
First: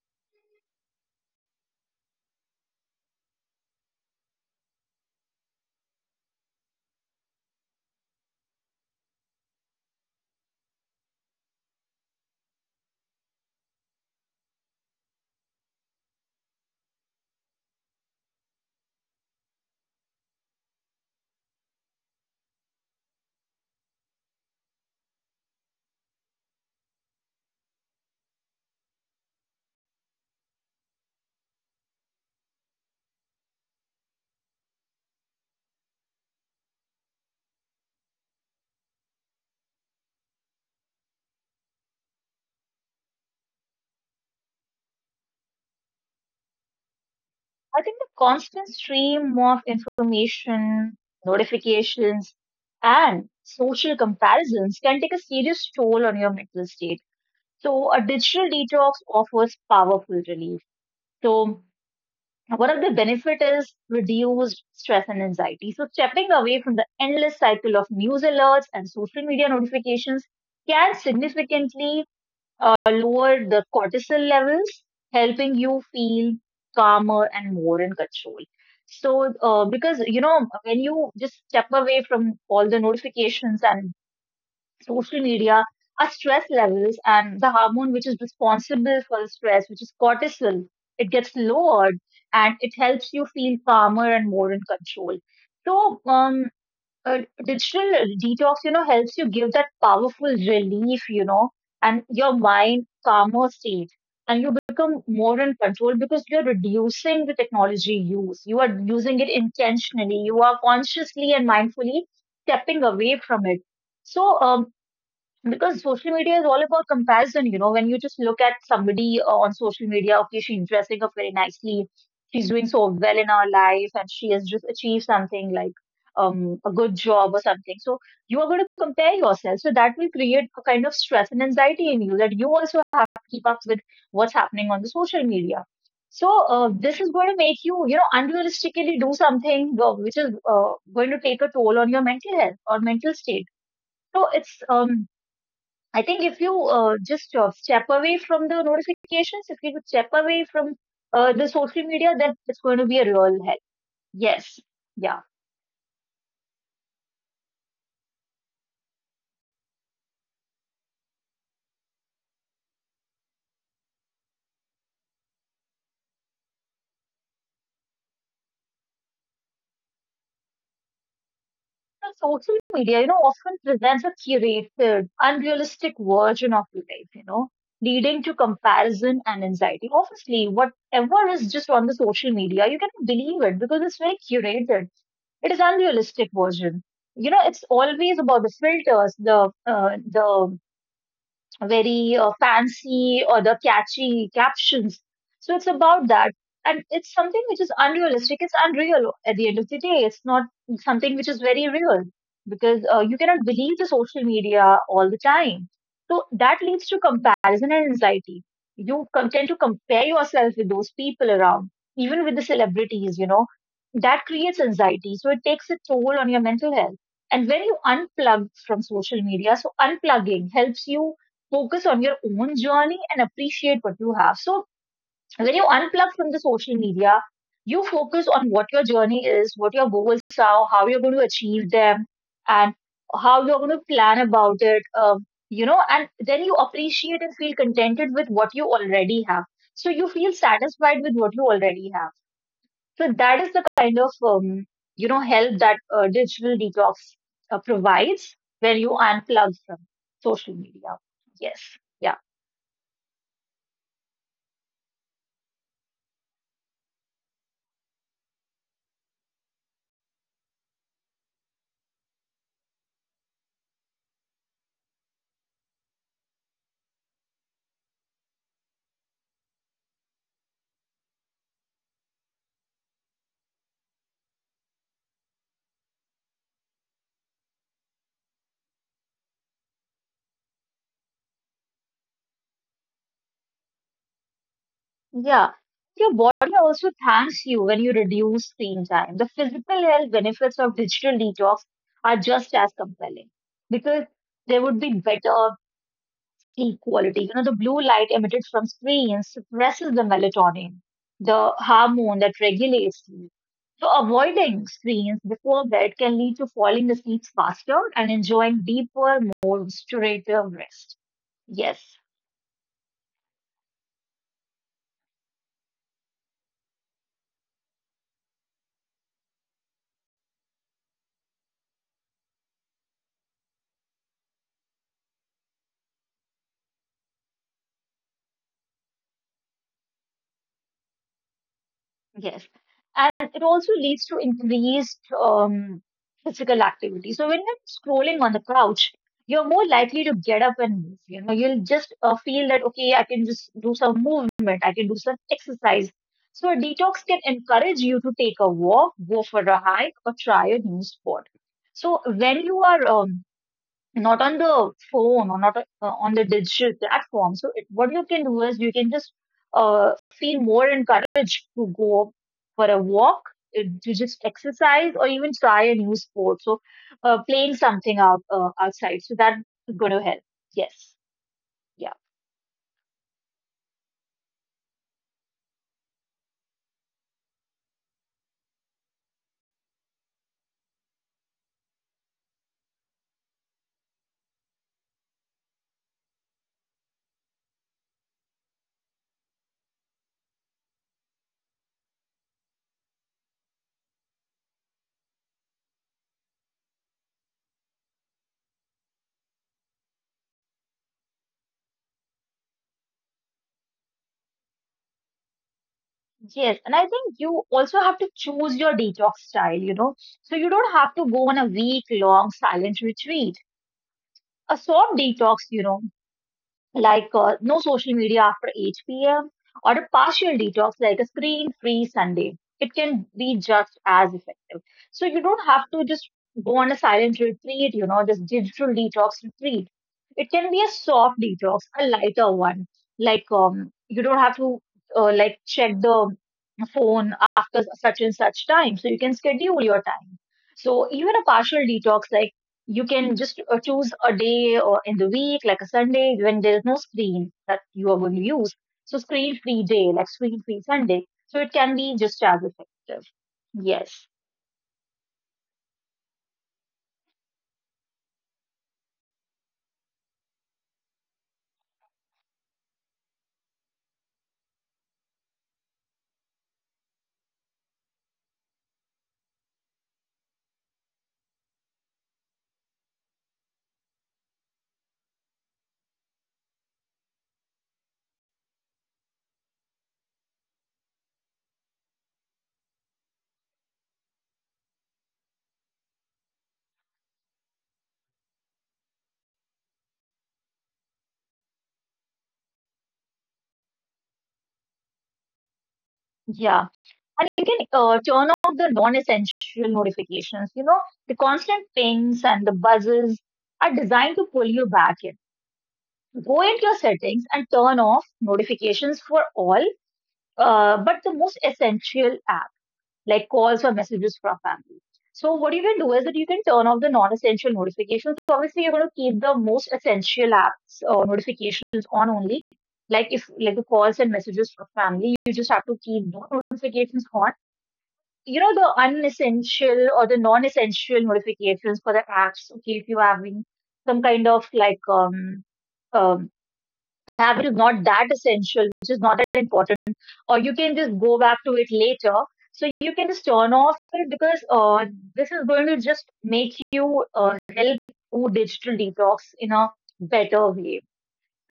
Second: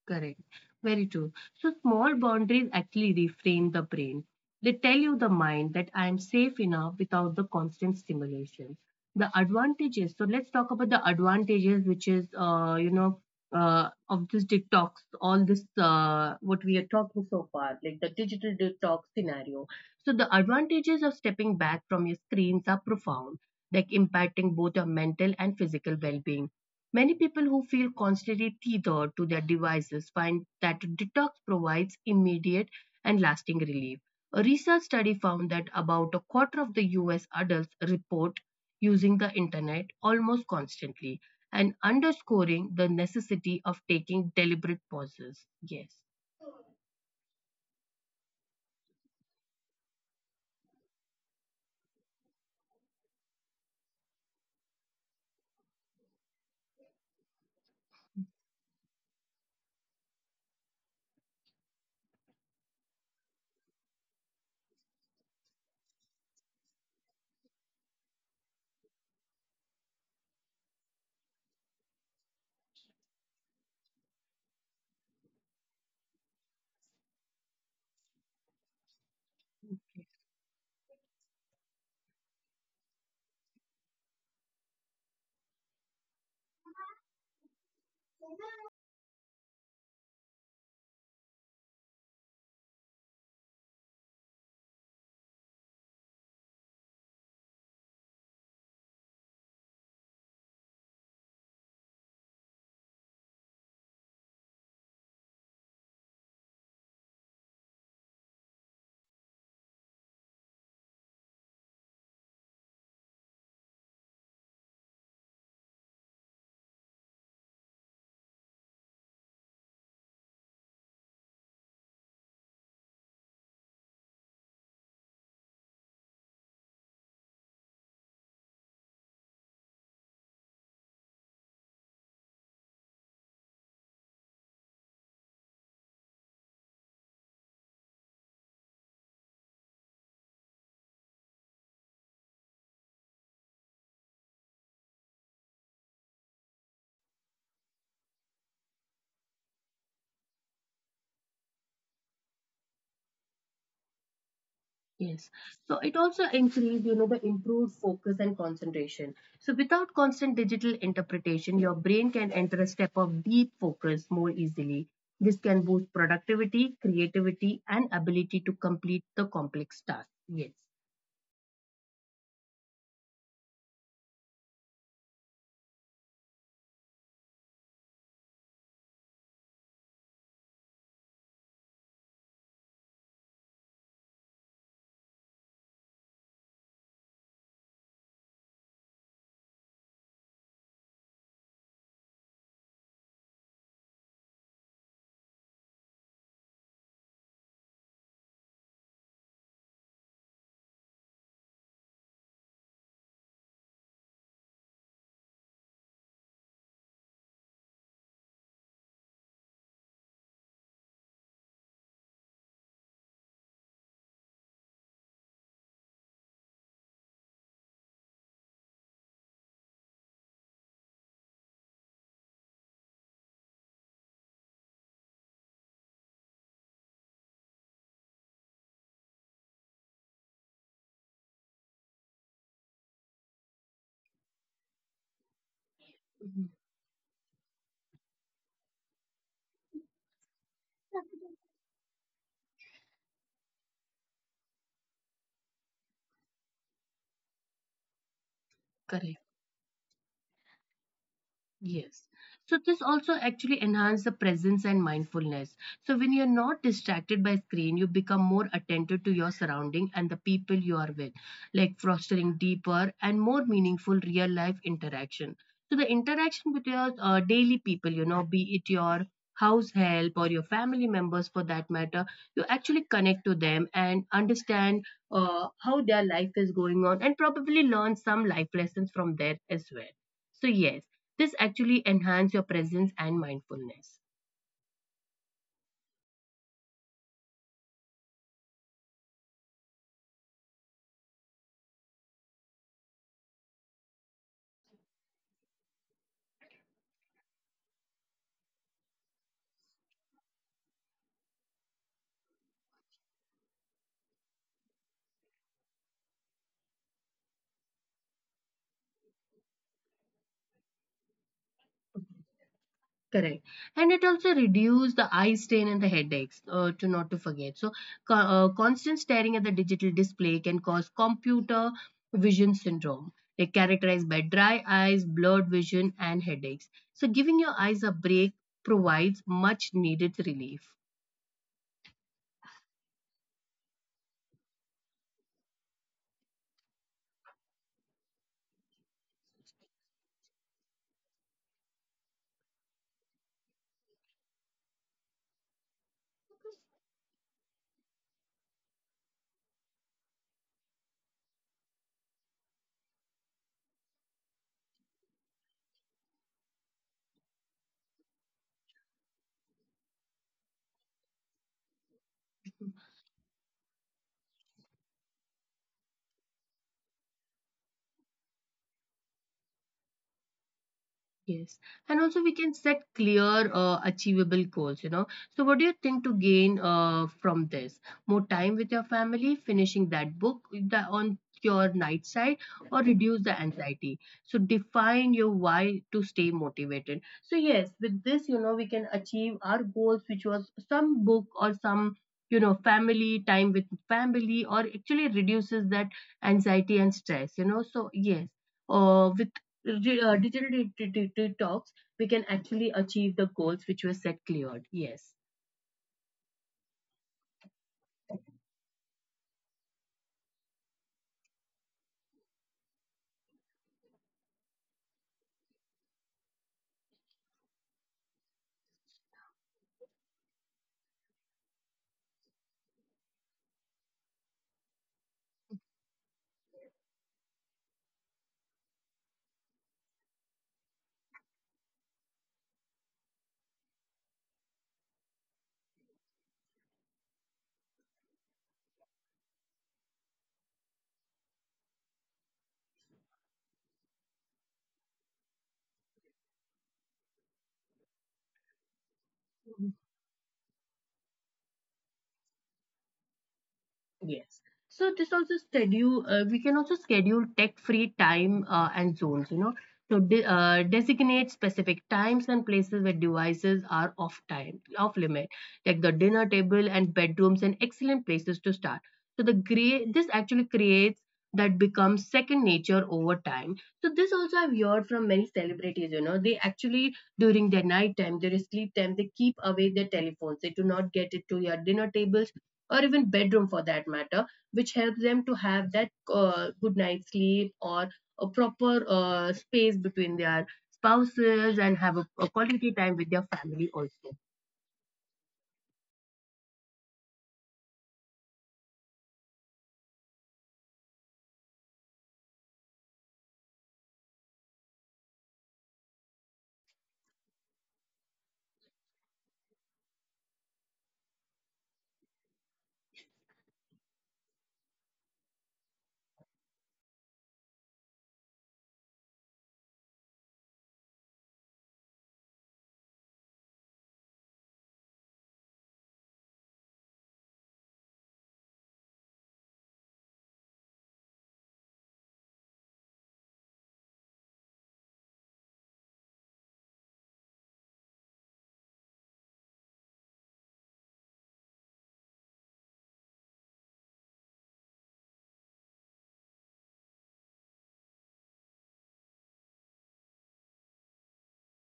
Speaker 1: Correct. Very true. So small boundaries actually reframe the brain. They tell you the mind that I am safe enough without the constant stimulation. The advantages. So let's talk about the advantages, which is of this detox, all this what we are talking so far, like the digital detox scenario. So the advantages of stepping back from your screens are profound, like impacting both your mental and physical well-being. Many people who feel constantly tethered to their devices find that detox provides immediate and lasting relief. A research study found that about a quarter of the US adults report using the internet almost constantly and underscoring the necessity of taking deliberate pauses. Yes.
Speaker 2: I think the constant stream of information, notifications, and social comparisons can take a serious toll on your mental state. So a digital detox offers powerful relief. So one of the benefit is reduced stress and anxiety. So stepping away from the endless cycle of news alerts and social media notifications can significantly lower the cortisol levels, helping you feel calmer and more in control. So because you know when you just step away from all the notifications and social media, our stress levels, and the hormone which is responsible for the stress, which is cortisol, it gets lowered and it helps you feel calmer and more in control. So, um, uh, digital detox, you know, helps you give that powerful relief, you know, and your mind calmer state. And you become more in control because you're reducing the technology use. You are using it intentionally. You are consciously and mindfully stepping away from it. So, um, because social media is all about comparison, you know, when you just look at somebody on social media, okay, she's dressing up very nicely, she's doing so well in her life, and she has just achieved something like a good job or something. So you are going to compare yourself. So that will create a kind of stress and anxiety in you that you also have to keep up with what's happening on the social media. So this is going to make you, you know, unrealistically do something which is going to take a toll on your mental health or mental state. So it's I think if you just step away from the notifications, if you step away from the social media, then it's going to be a real help. Yes.
Speaker 1: Yes.
Speaker 2: Yeah.
Speaker 1: So it also increased, you know, the improved focus and concentration. So without constant digital interpretation, your brain can enter a step of deep focus more easily. This can boost productivity, creativity, and ability to complete the complex task. Yes.
Speaker 2: So social media, you know, often presents a curated, unrealistic version of life, you know, leading to comparison and anxiety. Obviously, whatever is just on the social media, you cannot believe it because it's very curated. It is unrealistic version. You know, it's always about the filters, the very fancy or the catchy captions. So it's about that. And it's something which is unrealistic. It's unreal at the end of the day. It's not something which is very real, because you cannot believe the social media all the time. So that leads to comparison and anxiety. You tend to compare yourself with those people around, even with the celebrities, you know. That creates anxiety. So it takes a toll on your mental health. And when you unplug from social media, so unplugging helps you focus on your own journey and appreciate what you have. So when you unplug from the social media, you focus on what your journey is, what your goals are, how you're going to achieve them, and how you're going to plan about it. You know, and
Speaker 1: Mhm.
Speaker 2: then you appreciate and feel contented with what you already have. So you feel satisfied with what you already have. So that is the kind of help that digital detox provides when you
Speaker 1: Correct.
Speaker 2: unplug from social media. Yes.
Speaker 1: Yes.
Speaker 2: Yeah.
Speaker 1: So this also actually enhances the presence and mindfulness. So when you're not distracted by screen, you become more attentive to your surrounding and the people you are with, like fostering deeper and more meaningful real life interaction. So the interaction with your daily people, you know, be it your house help or your family members for that matter, you actually connect to them and understand how their life is going on and probably learn some life lessons from there as well. So yes, this actually enhance your presence and mindfulness.
Speaker 2: Yeah, your body also thanks you when you reduce screen time. The physical health benefits of digital detox are just as compelling because there would be better sleep quality. You know, the blue light emitted from screens suppresses the melatonin, the hormone that regulates sleep. So avoiding screens before bed can lead to falling asleep faster and enjoying deeper, more restorative rest. Yes.
Speaker 1: Correct, and it also reduce the eye strain and the headaches. To not to forget, so constant staring at the digital display can cause computer vision syndrome. They characterized by dry eyes, blurred vision, and headaches. So giving your eyes a break provides much needed relief.
Speaker 2: Yes. And it also leads to increased physical activity. So when you're scrolling on the couch, you're more likely to get up and move. You know, you'll just feel that, okay, I can just do some movement, I can do some exercise. So a detox can encourage you to take a walk, go for a hike, or try a new sport. So when you are not on the phone or not on the digital platform. So it, what you can do is you can just uh, feel more encouraged to go for a walk, to just exercise, or even try a new sport. So playing something outside. So that's going to help. Yes.
Speaker 1: Yes, and
Speaker 2: Yeah.
Speaker 1: also we can set clear, achievable goals, you know. So, what do you think to gain from this? More time with your family, finishing that book the, on your night side, or reduce the anxiety? So, define your why to stay motivated. So, yes, with this, you know, we can achieve our goals, which was some book or some, you know, family time with family, or actually reduces that anxiety and stress, you know. So, yes, with digital detox, we can actually achieve the goals which were set cleared. Yes.
Speaker 2: Yes. And I think you also have to choose your detox style, you know. So you don't have to go on a week long silent retreat. A short detox, you know, like no social media after 8 p.m. or a partial detox like a screen-free Sunday. It can be just as effective. So you don't have to just go on a silent retreat, you know, this digital detox retreat. It can be a soft detox, a lighter one. You don't have to like check the phone after such and such time. So you can schedule your time. So even a partial detox like you can just choose a day or in the week, like a Sunday, when there is no screen that you are going to use. So screen free day, like screen free Sunday. So it can be just as effective. Yes.
Speaker 1: Yes. So this also schedule, we can also schedule tech-free time and zones, you know, to de designate specific times and places where devices are off time, off limit, like the dinner table and bedrooms and excellent places to start. So the gray, this actually creates that becomes second nature over time. So this also I've heard from many celebrities, you know, they actually during their night time, their sleep time, they keep away their telephones. They do not get it to your dinner table or even bedroom for that matter, which helps them to have that good night's sleep or a proper space between their spouses and have a quality time with their family also.
Speaker 2: Yeah. And you can turn off the non-essential notifications. You know, the constant pings and the buzzes are designed to pull you back in. Go into your settings and turn off notifications for all, but the most essential apps. Like calls or messages from family. So what you can do is that you can turn off the non-essential notifications. So obviously, you're going to keep the most essential apps or notifications on only. Like if like the calls and messages from family, you just have to keep those notifications on. You know the unessential or the non-essential notifications for the apps. Okay, if you're having some kind of um app which is not that essential, which is not that important or you can just go back to it later. So you can just turn off it because this is going to just make you help do digital detox in a better way.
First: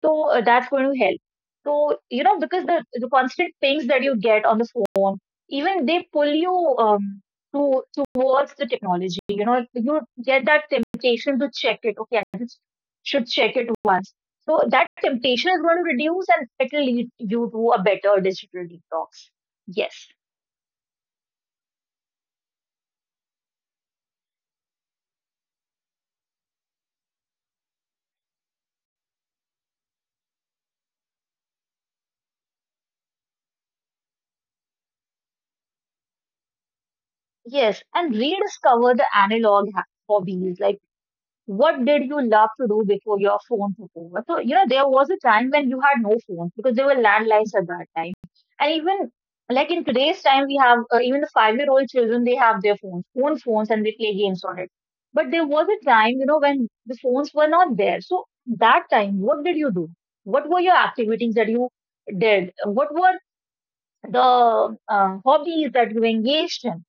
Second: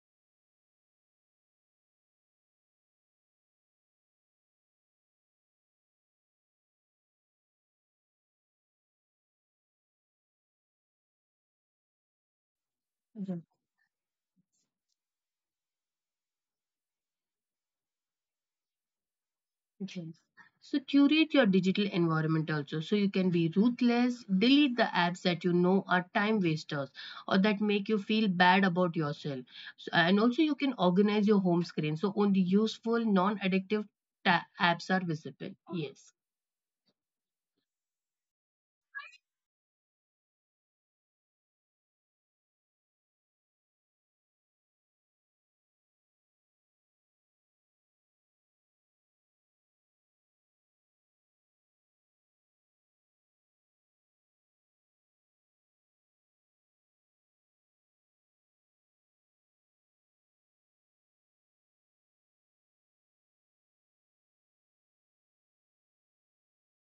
Speaker 2: So that's going to help. So, you know, because the constant pings that you get on the phone, even they pull you to towards the technology. You know, you get that temptation to check it. Okay, I just should
Speaker 1: Right.
Speaker 2: check it once. So that temptation is going to reduce and it will lead you to a better digital detox. Yes,
Speaker 1: Right. So curate your digital environment also. So you can be ruthless, delete the apps that you know are time wasters or that make you feel bad about yourself. So, and also you can organize your home screen so only useful non-addictive apps are visible. Yes.
Speaker 2: yes. And rediscover the hobbies. Like, what did you love to do before your phone took over? So, you know, there was a time when you had no phones because there were landlines at that time. And even like in today's time, we have even the 5 year old children, they have their phones, own phones, and they play games on it. But there was a time, you know, when the phones were not there. So, that time, what did you do? What were your activities that you did? What were the hobbies that you engaged in?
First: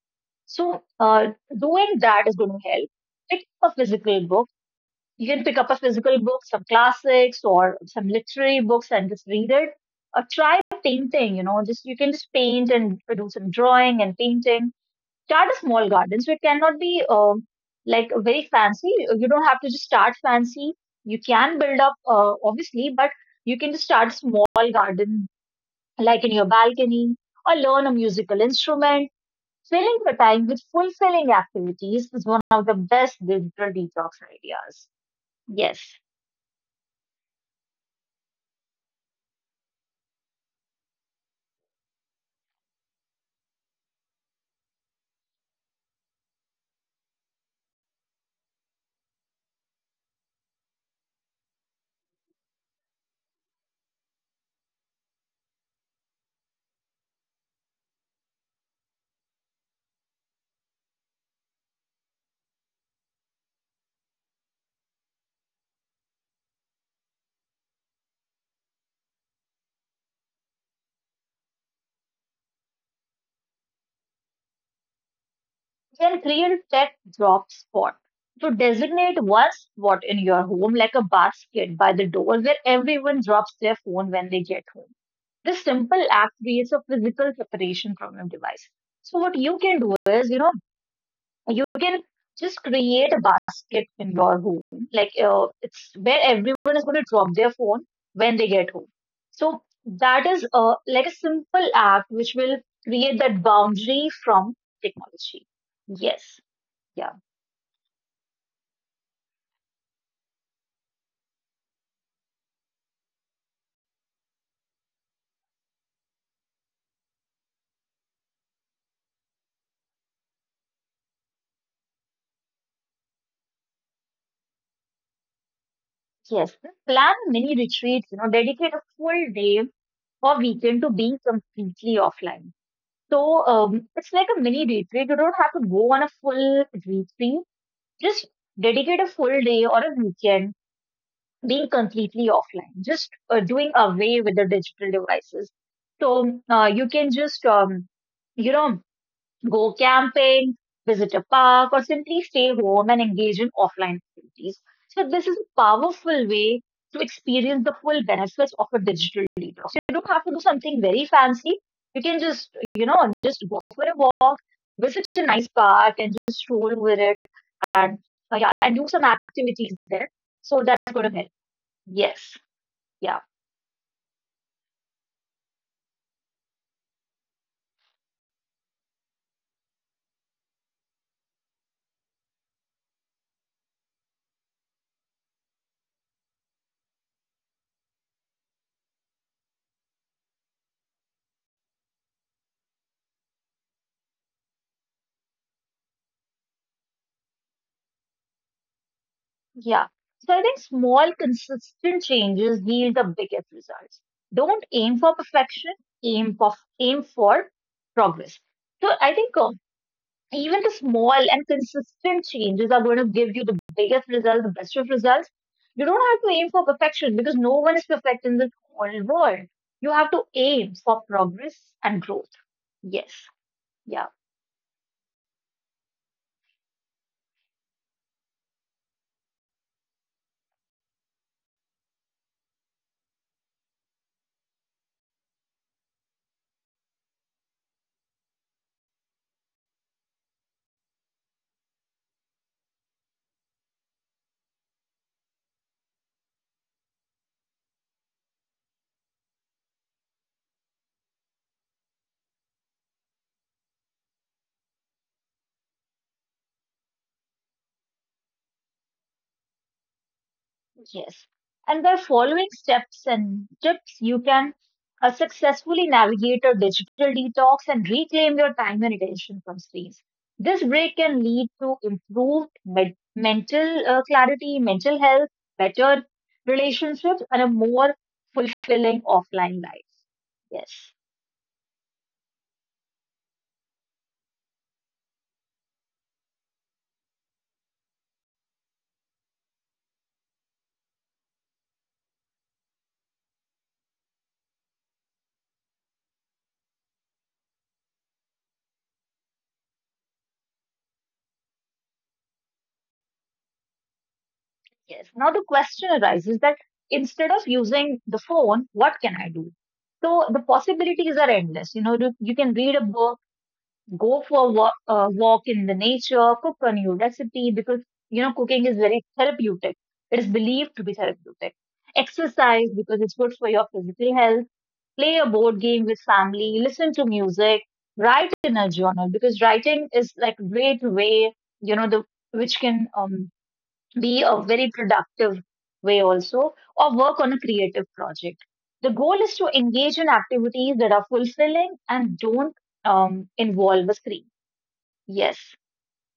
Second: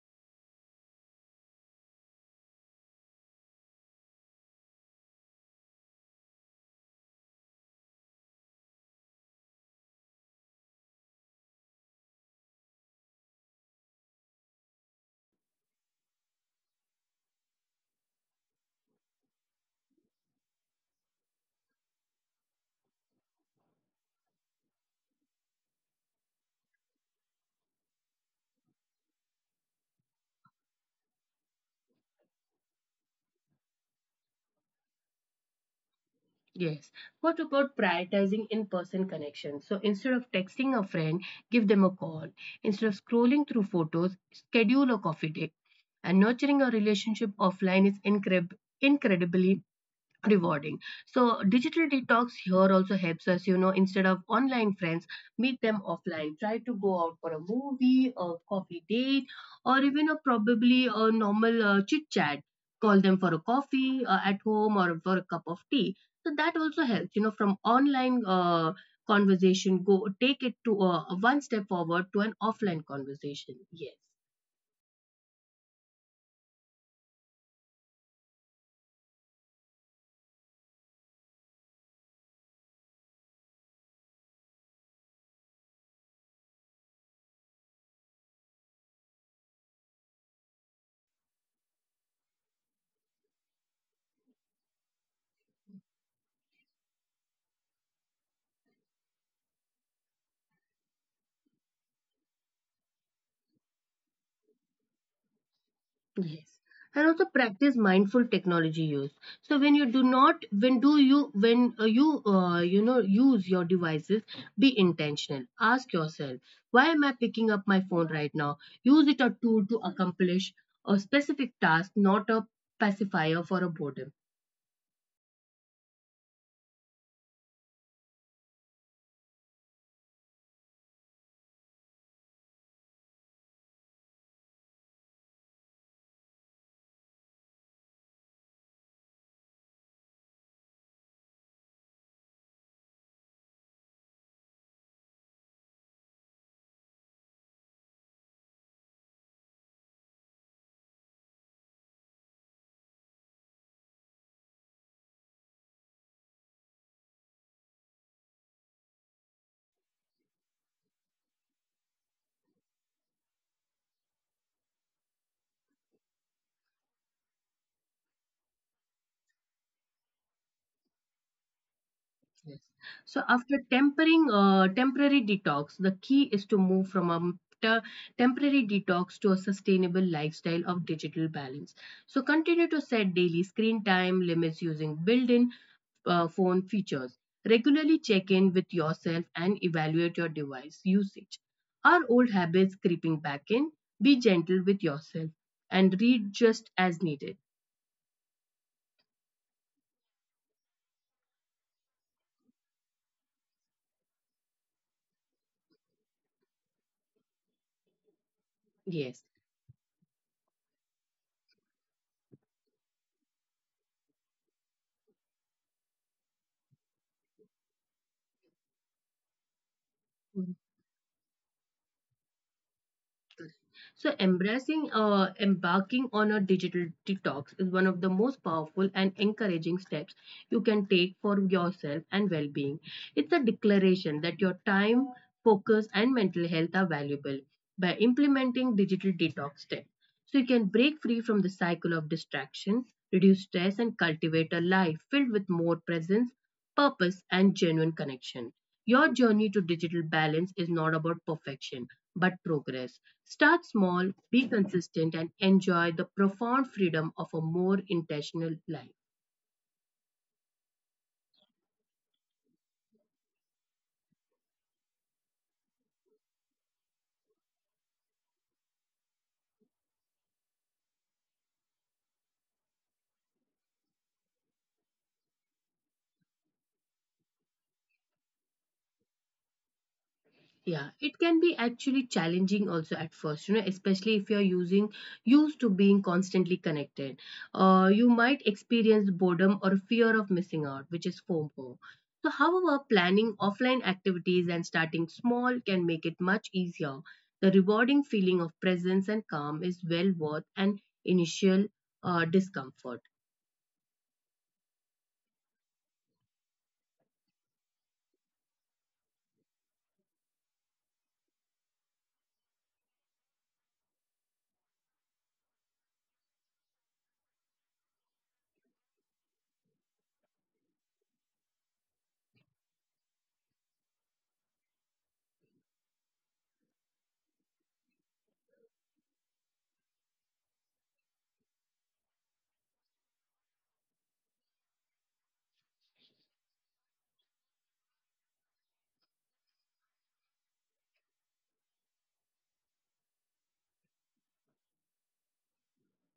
Speaker 2: So, doing that is going to help. Pick a physical book, you can pick up a physical book, some classics or some literary books and just read it. Or try painting, you know, just you can just paint and do some drawing and painting. Start a small garden. So it cannot be like very fancy. You don't have to just start fancy. You can build up, obviously, but you can just start small garden, like in your balcony, or learn a musical instrument. Filling the time with fulfilling activities is one of the best digital detox ideas. Yes.
Speaker 1: Yes. What about prioritizing in person connections? So instead of texting a friend, give them a call. Instead of scrolling through photos, schedule a coffee date. And nurturing a relationship offline is incredibly rewarding. So digital detox here also helps us, you know, instead of online friends, meet them offline. Try to go out for a movie, a coffee date, or even a probably a normal chit chat. Call them for a coffee at home or for a cup of tea. So that also helps, you know, from online conversation, go take it to one step forward to an offline conversation. Yes.
Speaker 2: Their real tech drop spot. So designate one spot in your home like a basket by the door where everyone drops their phone when they get home. This simple act creates a physical separation from your device. So what you can do is, you know, you can just create a basket in your home. It's where everyone is going to drop their phone when they get home. So that is like a simple act which will create that boundary from technology. Yes.
Speaker 1: Yes.
Speaker 2: Yeah.
Speaker 1: And also practice mindful technology use. So when you do not, when do you, when use your devices, be intentional. Ask yourself, why am I picking up my phone right now? Use it a tool to accomplish a specific task, not a pacifier for a boredom.
Speaker 2: Yes. Plan mini retreats, you know, dedicate a full day or weekend to being completely offline. So it's like a mini retreat. You don't have to go on a full retreat. Just dedicate a full day or a weekend being completely offline, just doing away with the digital devices. So you can just, you know, go camping, visit a park, or simply stay home and engage in offline activities. So, this is a powerful way to experience the full benefits of a digital detox. So you don't have to do something very fancy. You can just, you know, just go for a walk, visit a nice park, and just stroll over it and, yeah, and do some activities there. So, that's going to help. Yes.
Speaker 1: Yes.
Speaker 2: Yeah.
Speaker 1: So after tempering temporary detox, the key is to move from a temporary detox to a sustainable lifestyle of digital balance. So continue to set daily screen time limits using built-in phone features. Regularly check in with yourself and evaluate your device usage. Are old habits creeping back in? Be gentle with yourself and read just as needed.
Speaker 2: Yeah. So I think small, consistent changes yield the biggest results. Don't aim for perfection, aim for aim for progress. So I
Speaker 1: Yes.
Speaker 2: think even the small and consistent changes are going to give you the biggest result, the best of results. You don't have to aim for perfection because no one is perfect in this whole world. You have to aim for progress and growth. Yes. Yeah.
Speaker 1: So embracing embarking on a digital detox is one of the most powerful and encouraging steps you can take for yourself and well-being. It's a declaration that your time, focus and mental health are valuable. By implementing digital detox steps, so you can break free from the cycle of distraction, reduce stress, and cultivate a life filled with more presence, purpose, and genuine connection. Your journey to digital balance is not about perfection, but progress. Start small, be consistent, and enjoy the profound freedom of a more intentional life.
Speaker 2: Yes. And by following steps and tips, you can successfully navigate a digital detox and reclaim your time and attention from screens. This break can lead to improved mental clarity, mental health, better relationships, and a more fulfilling offline life. Yes.
Speaker 1: Yeah, it can be actually challenging also at first, you know, especially if you're using used to being constantly connected. You might experience boredom or fear of missing out, which is FOMO. So, however, planning offline activities and starting small can make it much easier. The rewarding feeling of presence and calm is well worth an initial discomfort.
Speaker 2: Yes. Now, the question arises that instead of using the phone, what can I do? So the possibilities are endless. You know, you can read a book, go for a walk, walk in the nature, cook a new recipe because you know cooking is very therapeutic. It is believed to be therapeutic. Exercise because it's good for your physical health. Play a board game with family. Listen to music. Write in a journal because writing is like great way, you know, the which can be a very productive way also, or work on a creative project. The goal is to engage in activities that are fulfilling and don't involve a screen. Yes.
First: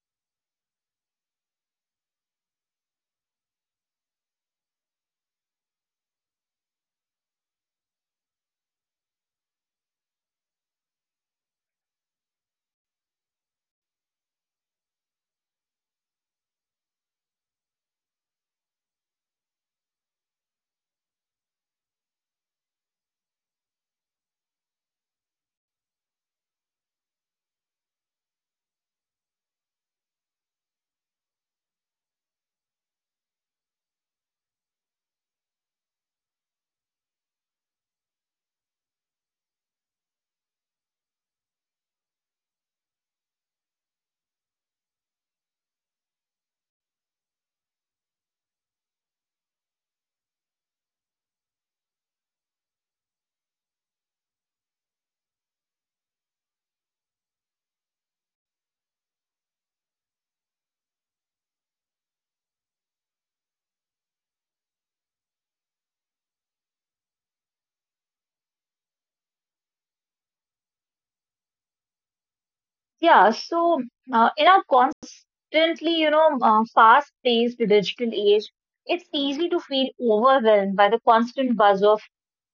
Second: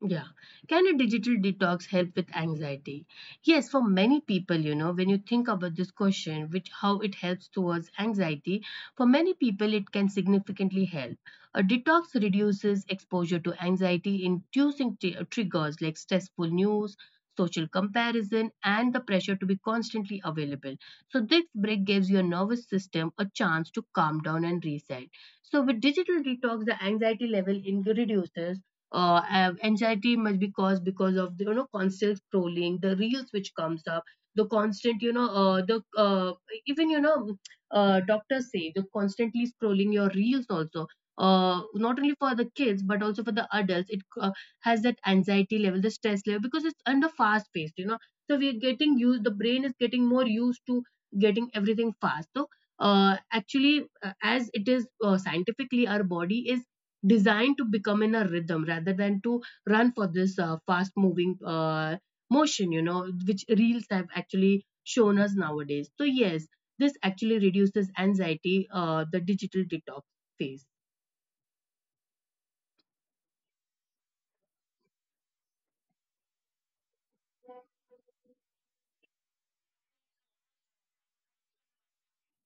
Speaker 1: Yeah. Can a digital detox help with anxiety? Yes, for many people, you know, when you think about this question, which how it helps towards anxiety, for many people, it can significantly help. A detox reduces exposure to anxiety, inducing triggers like stressful news, social comparison, and the pressure to be constantly available. So, this break gives your nervous system a chance to calm down and reset. So, with digital detox, the anxiety level reduces. Anxiety must be caused because of the, you know, constant scrolling, the reels which comes up, the constant, you know, the even, you know, doctors say the constantly scrolling your reels also, not only for the kids but also for the adults, it has that anxiety level, the stress level, because it's under fast paced, you know. So we're getting used, the brain is getting more used to getting everything fast. So actually as it is, scientifically our body is designed to become in a rhythm rather than to run for this fast moving motion, you know, which reels have actually shown us nowadays. So yes, this actually reduces anxiety, the digital detox phase.
Speaker 2: Yeah. So, in our constantly, you know, fast-paced digital age, it's easy to feel overwhelmed by the constant buzz of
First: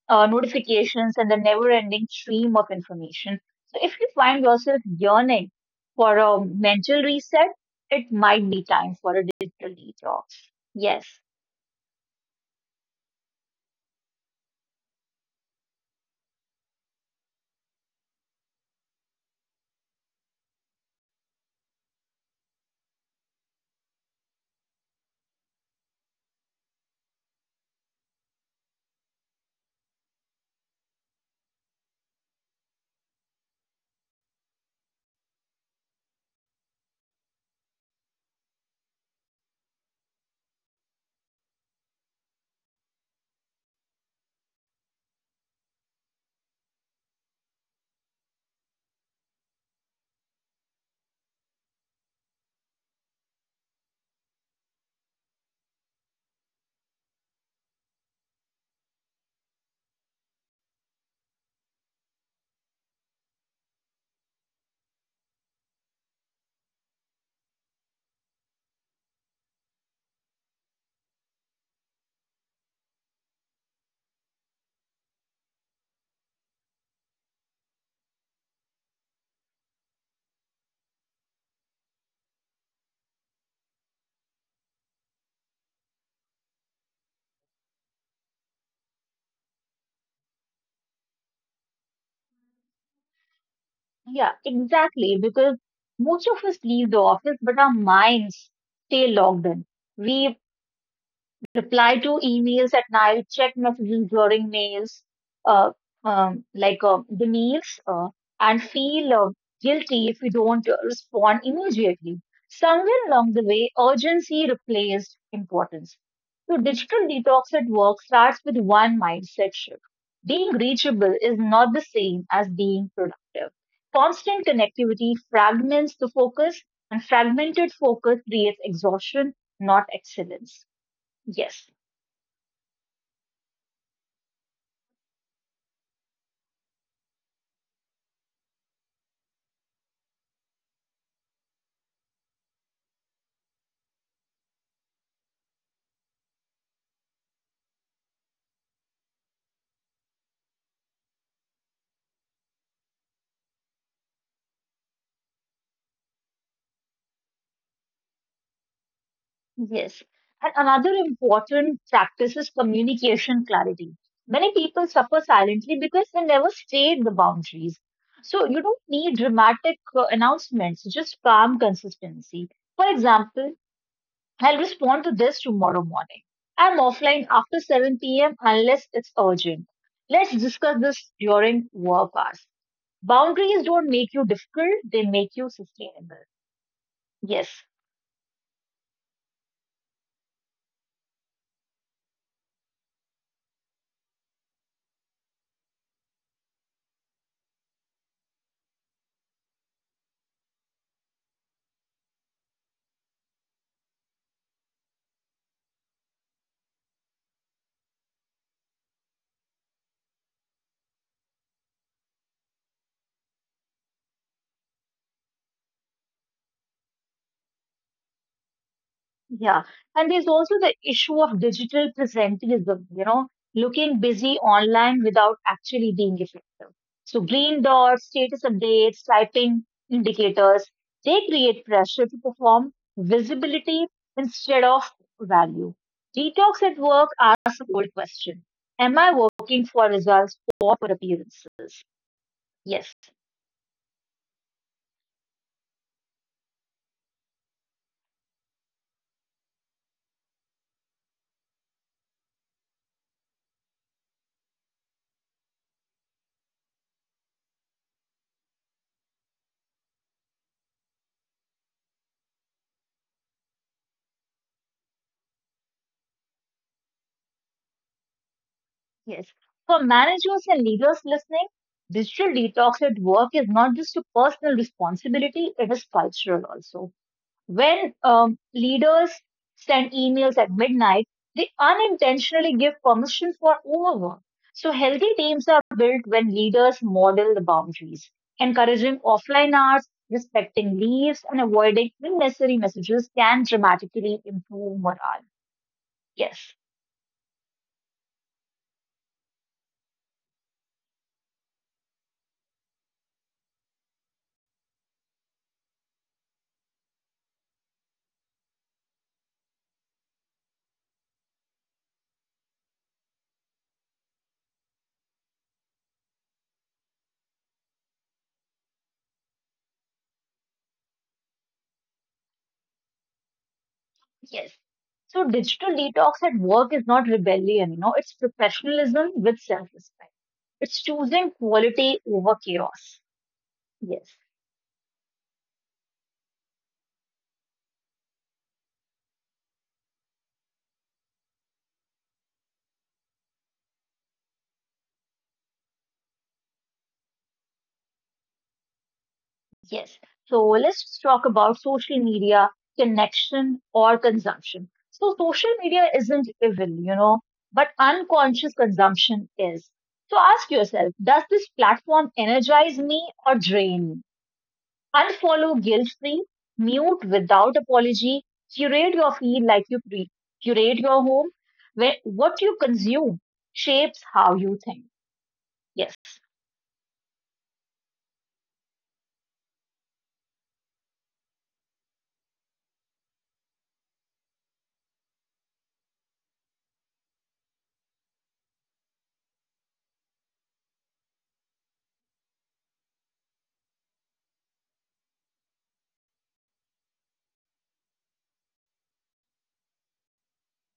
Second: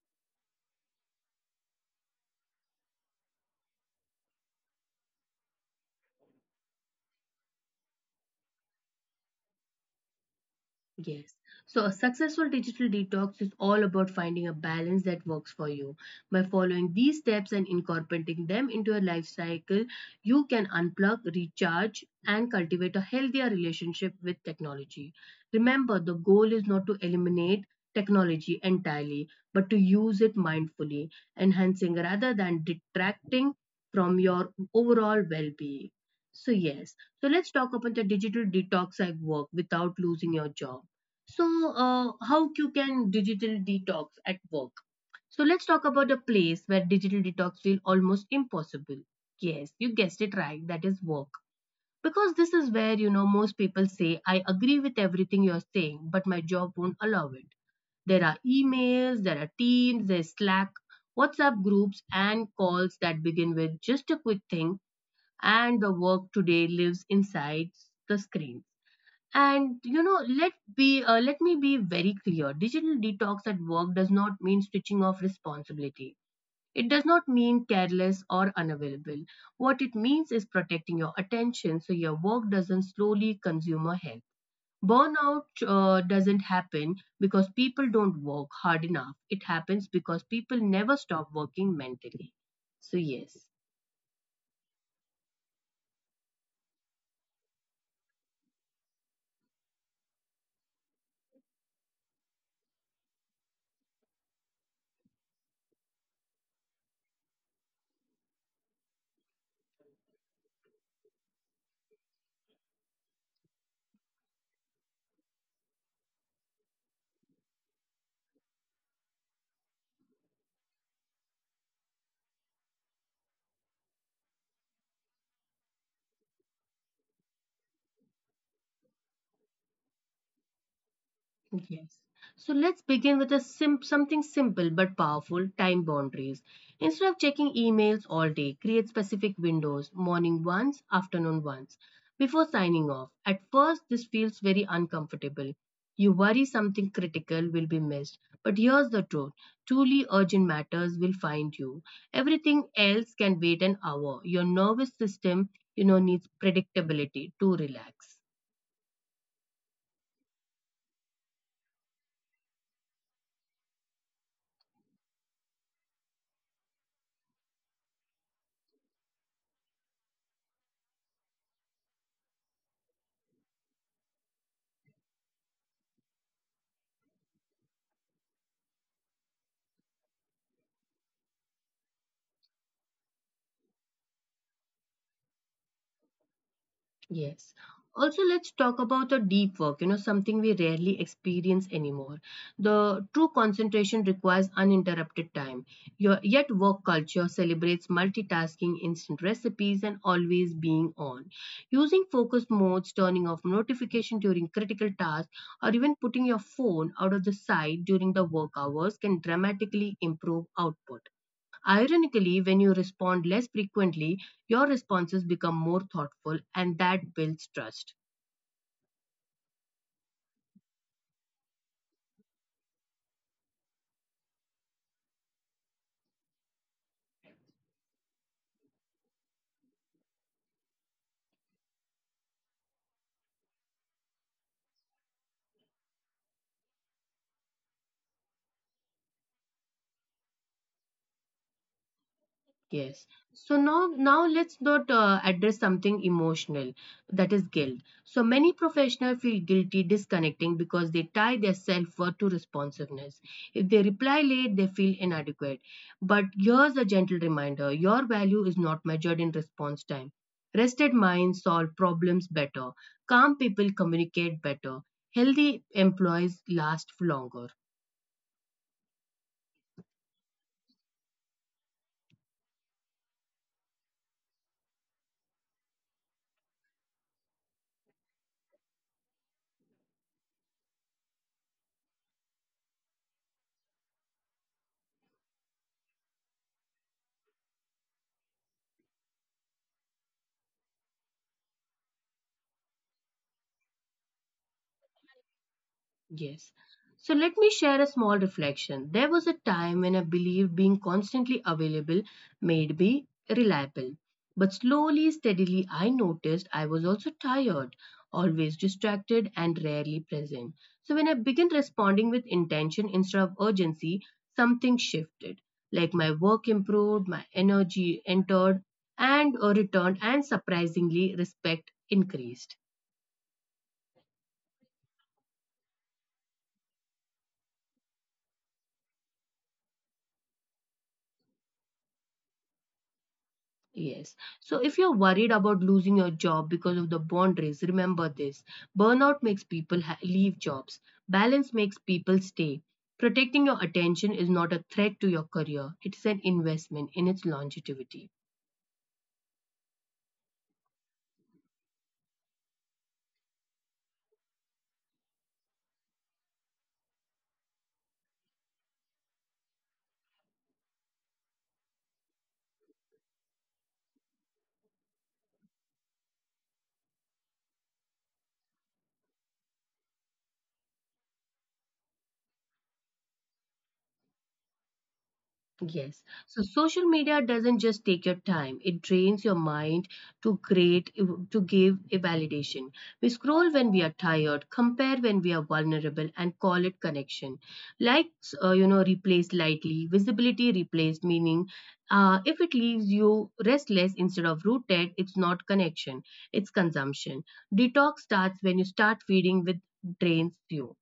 Speaker 2: notifications and the never-ending stream of information. So, if you find yourself yearning for a mental reset, it might be time for a digital detox. Yes.
Speaker 1: Yes. So a successful digital detox is all about finding a balance that works for you. By following these steps and incorporating them into your life cycle, you can unplug, recharge, and cultivate a healthier relationship with technology. Remember, the goal is not to eliminate technology entirely, but to use it mindfully, enhancing rather than detracting from your overall well-being. So yes, so let's talk about the digital detox I work without losing your job. So, how you can digital detox at work? So let's talk about a place where digital detox feel almost impossible. Yes, you guessed it right, that is work. Because this is where, you know, most people say, I agree with everything you're saying, but my job won't allow it. There are emails, there are teams, there's Slack, WhatsApp groups, and calls that begin with just a quick thing, and the work today lives inside the screen. And you know, let me be very clear. Digital detox at work does not mean switching off responsibility. It does not mean careless or unavailable. What it means is protecting your attention so your work doesn't slowly consume your health. Burnout doesn't happen because people don't work hard enough. It happens because people never stop working mentally. So yes.
Speaker 2: Yeah, exactly. Because most of us leave the office, but our minds stay logged in. We reply to emails at night, check messages during meals, uh, the meals, and feel guilty if we don't respond immediately. Somewhere along the way, urgency replaced importance. So, digital detox at work starts with one mindset shift. Being reachable is not the same as being productive. Constant connectivity fragments the focus, and fragmented focus creates exhaustion, not excellence. Yes.
Speaker 1: Yes. So let's begin with a something simple but powerful time boundaries. Instead of checking emails all day, create specific windows morning once, afternoon once before signing off. At first, this feels very uncomfortable. You worry something critical will be missed. But here's the truth, truly urgent matters will find you. Everything else can wait an hour. Your nervous system, needs predictability to relax.
Speaker 2: Yes. And another important practice is communication clarity. Many people suffer silently because they never state the boundaries. So you don't need dramatic announcements, just calm consistency. For example, I'll respond to this tomorrow morning. I'm offline after 7 p.m. unless it's urgent. Let's discuss this during work hours. Boundaries don't make you difficult, they make you sustainable.
Speaker 1: Yes.
Speaker 2: Yes.
Speaker 1: Also, let's talk about the deep work, something we rarely experience anymore. The true concentration requires uninterrupted time. Your, yet, work culture celebrates multitasking, instant recipes, and always being on. Using focus modes, turning off notification during critical tasks, or even putting your phone out of the sight during the work hours can dramatically improve output. Ironically, when you respond less frequently, your responses become more thoughtful, and that builds trust.
Speaker 2: Yeah, and there's also the issue of digital presentism, you know, looking busy online without actually being effective. So green dots, status updates, typing indicators, they create pressure to perform visibility instead of value. Detox at work asks a bold question. Am I working for results or for appearances? Yes.
Speaker 1: Yes. So now, let's not address something emotional, that is guilt. So many professionals feel guilty disconnecting because they tie their self-worth to responsiveness. If they reply late, they feel inadequate. But here's a gentle reminder: your value is not measured in response time. Rested minds solve problems better. Calm people communicate better. Healthy employees last longer.
Speaker 2: Yes. For managers and leaders listening, digital detox at work is not just a personal responsibility, it is cultural also. When leaders send emails at midnight, they unintentionally give permission for overwork. So, healthy teams are built when leaders model the boundaries, encouraging offline hours, respecting leaves, and avoiding unnecessary messages can dramatically improve morale.
Speaker 1: Yes.
Speaker 2: Yes.
Speaker 1: So let me share a small reflection. There was a time when I believed being constantly available made me reliable. But slowly, steadily, I noticed I was also tired, always distracted, and rarely present. So when I began responding with intention instead of urgency, something shifted. Like my work improved, my energy entered and returned, and surprisingly, respect increased.
Speaker 2: Yes. So digital detox at work is not rebellion, you know, it's professionalism with self-respect. It's choosing quality over chaos. Yes.
Speaker 1: Yes. So if you're worried about losing your job because of the boundaries, remember this. Burnout makes people leave jobs. Balance makes people stay. Protecting your attention is not a threat to your career. It is an investment in its longevity.
Speaker 2: Yes. So let's talk about social media, connection or consumption. So social media isn't evil, you know, but unconscious consumption is. So ask yourself, does this platform energize me or drain me? Unfollow guilt free, mute without apology, curate your feed like you curate your home, where what you consume shapes how you think. Yes.
Speaker 1: Yes. So social media doesn't just take your time, it drains your mind to create, to give a validation. We scroll when we are tired, compare when we are vulnerable, and call it connection. Likes, replaced lightly, visibility replaced meaning. If it leaves you restless instead of rooted, it's not connection, it's consumption. Detox starts when you start feeding with drains you.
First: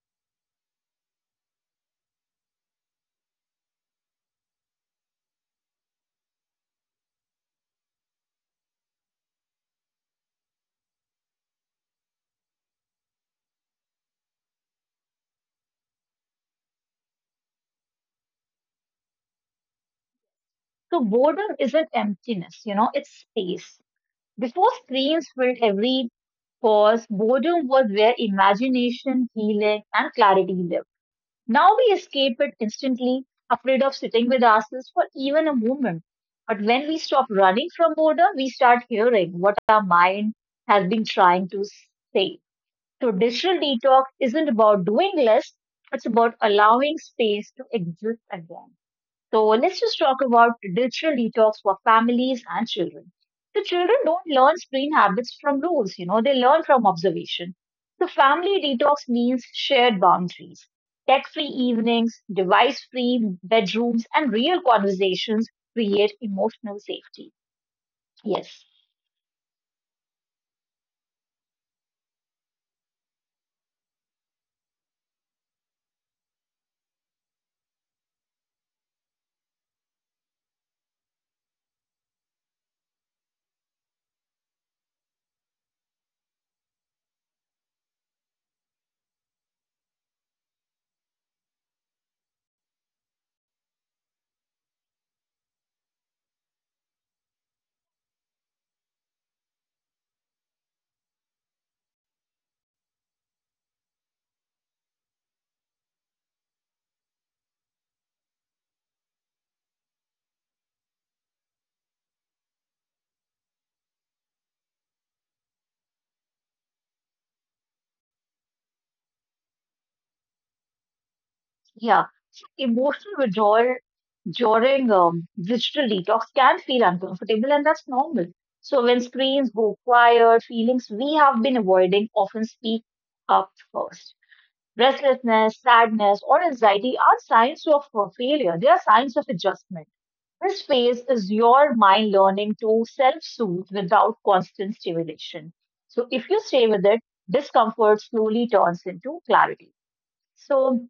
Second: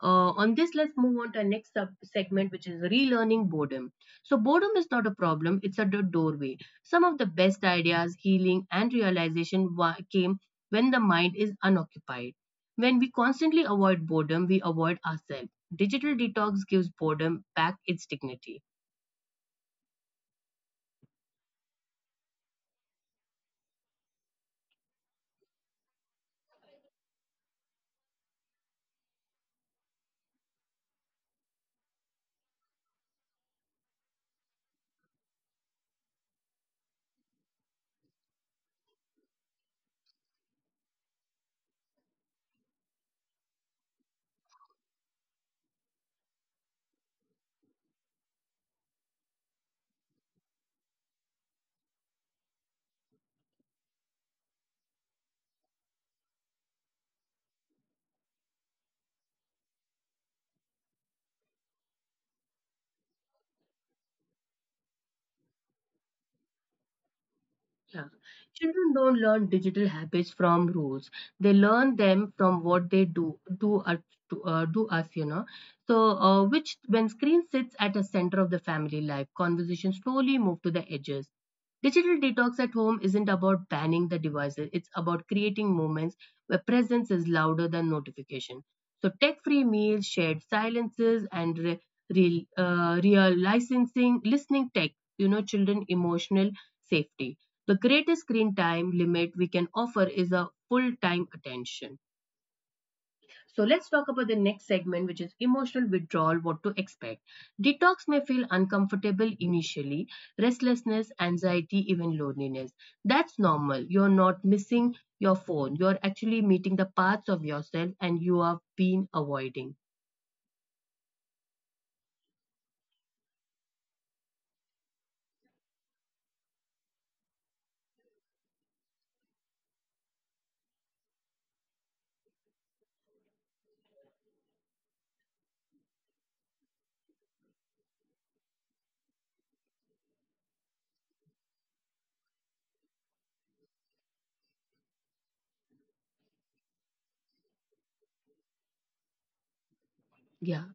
Speaker 1: On this, let's move on to our next sub segment, which is relearning boredom. So, boredom is not a problem, it's a doorway. Some of the best ideas, healing, and realization came when the mind is unoccupied. When we constantly avoid boredom, we avoid ourselves. Digital detox gives boredom back its dignity.
Speaker 2: So boredom isn't emptiness, you know, it's space. Before screens filled every pause, boredom was where imagination, healing, and clarity lived. Now we escape it instantly, afraid of sitting with ourselves for even a moment. But when we stop running from boredom, we start hearing what our mind has been trying to say. So digital detox isn't about doing less, it's about allowing space to exist again. So let's just talk about digital detox for families and children. The children don't learn screen habits from rules, you know, they learn from observation. So family detox means shared boundaries, tech-free evenings, device-free bedrooms, and real conversations create emotional safety.
Speaker 1: Yeah.
Speaker 2: Yes.
Speaker 1: Children don't learn digital habits from rules. They learn them from what they do us, to, do us, So, which when screen sits at the center of the family life, conversations slowly move to the edges. Digital detox at home isn't about banning the devices. It's about creating moments where presence is louder than notification. So, tech-free meals, shared silences, and real, real licensing, listening tech, children emotional safety. The greatest screen time limit we can offer is a full time attention. So let's talk about the next segment, which is emotional withdrawal, what to expect. Detox may feel uncomfortable initially, restlessness, anxiety, even loneliness. That's normal. You're not missing your phone. You're actually meeting the parts of yourself and you have been avoiding.
Speaker 2: Yeah. So emotional withdrawal during digital detox can feel uncomfortable, and that's normal. So when screens go quiet, feelings we have been avoiding often speak up first. Restlessness, sadness, or anxiety are signs of failure. They are signs of adjustment. This phase is your mind learning to self soothe without constant stimulation. So, if you stay with it, discomfort slowly turns into clarity.
Speaker 1: Yeah.
Speaker 2: So,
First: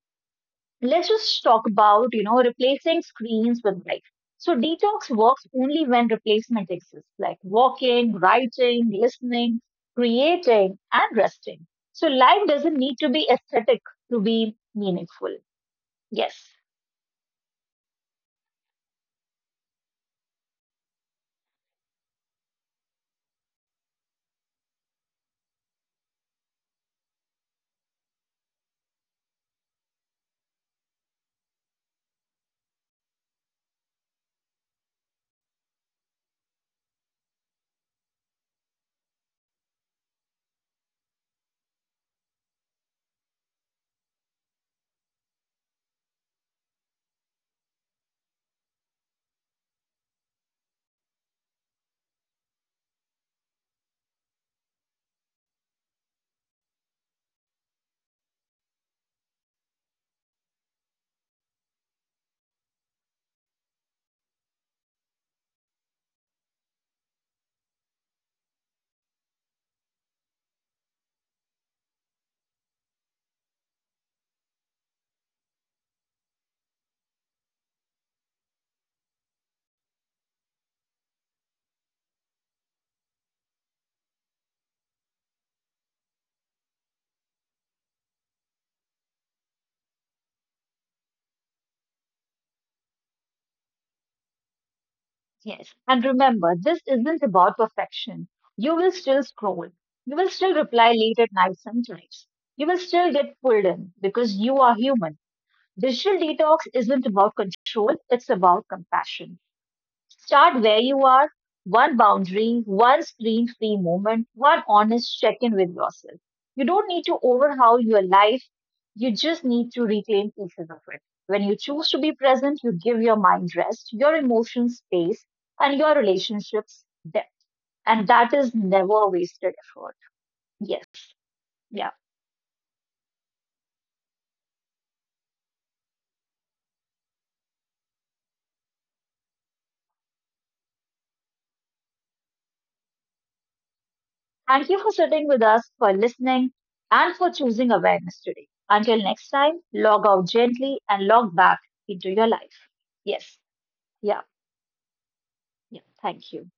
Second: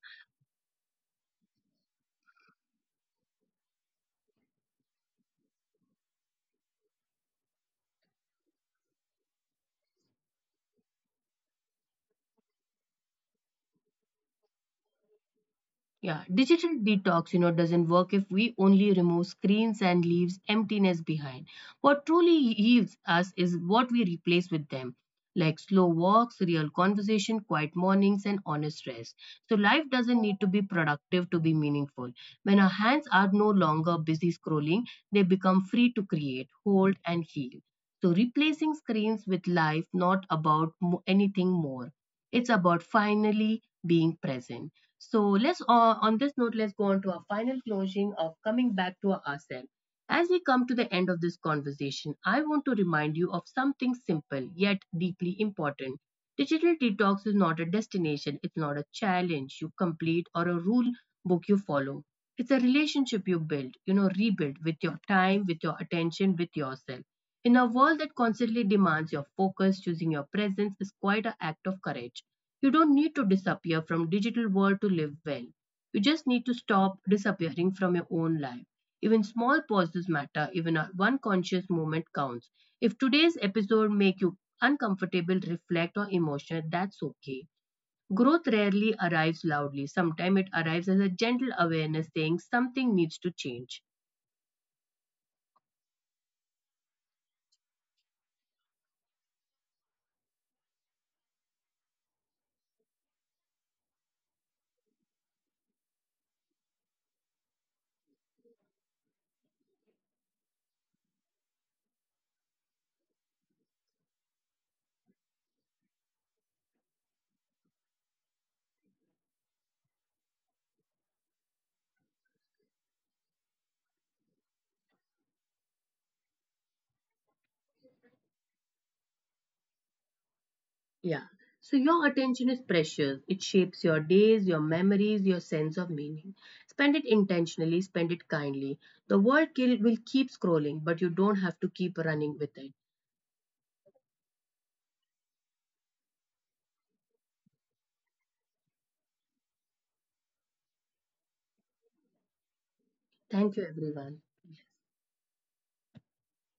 Speaker 2: let's just talk about, you know, replacing screens with life. So detox works only when replacement exists, like walking, writing, listening, creating, and resting. So life doesn't need to be aesthetic to be meaningful.
Speaker 1: Yeah,
Speaker 2: Yes.
Speaker 1: digital detox, doesn't work if we only remove screens and leaves emptiness behind. What truly heals us is what we replace with them, like slow walks, real conversation, quiet mornings, and honest rest. So life doesn't need to be productive to be meaningful. When our hands are no longer busy scrolling, they become free to create, hold, and heal. So replacing screens with life, not about anything more. It's about finally being present. So let's on this note, let's go on to our final closing of coming back to ourselves. As we come to the end of this conversation, I want to remind you of something simple yet deeply important. Digital detox is not a destination, it's not a challenge you complete or a rule book you follow. It's a relationship you build, rebuild with your time, with your attention, with yourself. In a world that constantly demands your focus, choosing your presence is quite an act of courage. You don't need to disappear from digital world to live well. You just need to stop disappearing from your own life. Even small pauses matter, even one conscious moment counts. If today's episode make you uncomfortable, reflect or emotional, that's okay. Growth rarely arrives loudly. Sometimes it arrives as a gentle awareness saying something needs to change.
Speaker 2: Yes. And remember, this isn't about perfection. You will still scroll, you will still reply late at night sometimes, you will still get pulled in because you are human. Digital detox isn't about control, it's about compassion. Start where you are. One boundary, one screen free moment, one honest check in with yourself. You don't need to overhaul your life. You just need to reclaim pieces of it. When you choose to be present, you give your mind rest, your emotions space, and your relationships depth. And that is never a wasted effort. Yes.
Speaker 1: Yeah. So
Speaker 2: Yeah.
Speaker 1: your attention is precious. It shapes your days, your memories, your sense of meaning. Spend it intentionally, spend it kindly. The world will keep scrolling, but you don't have to keep running with it.
Speaker 2: Thank you for sitting with us, for listening, and for choosing awareness today. Until next time, log out gently and log back into your life. Yes.
Speaker 1: Thank you,
Speaker 2: Yeah.
Speaker 1: everyone.
Speaker 2: Yeah. Thank you.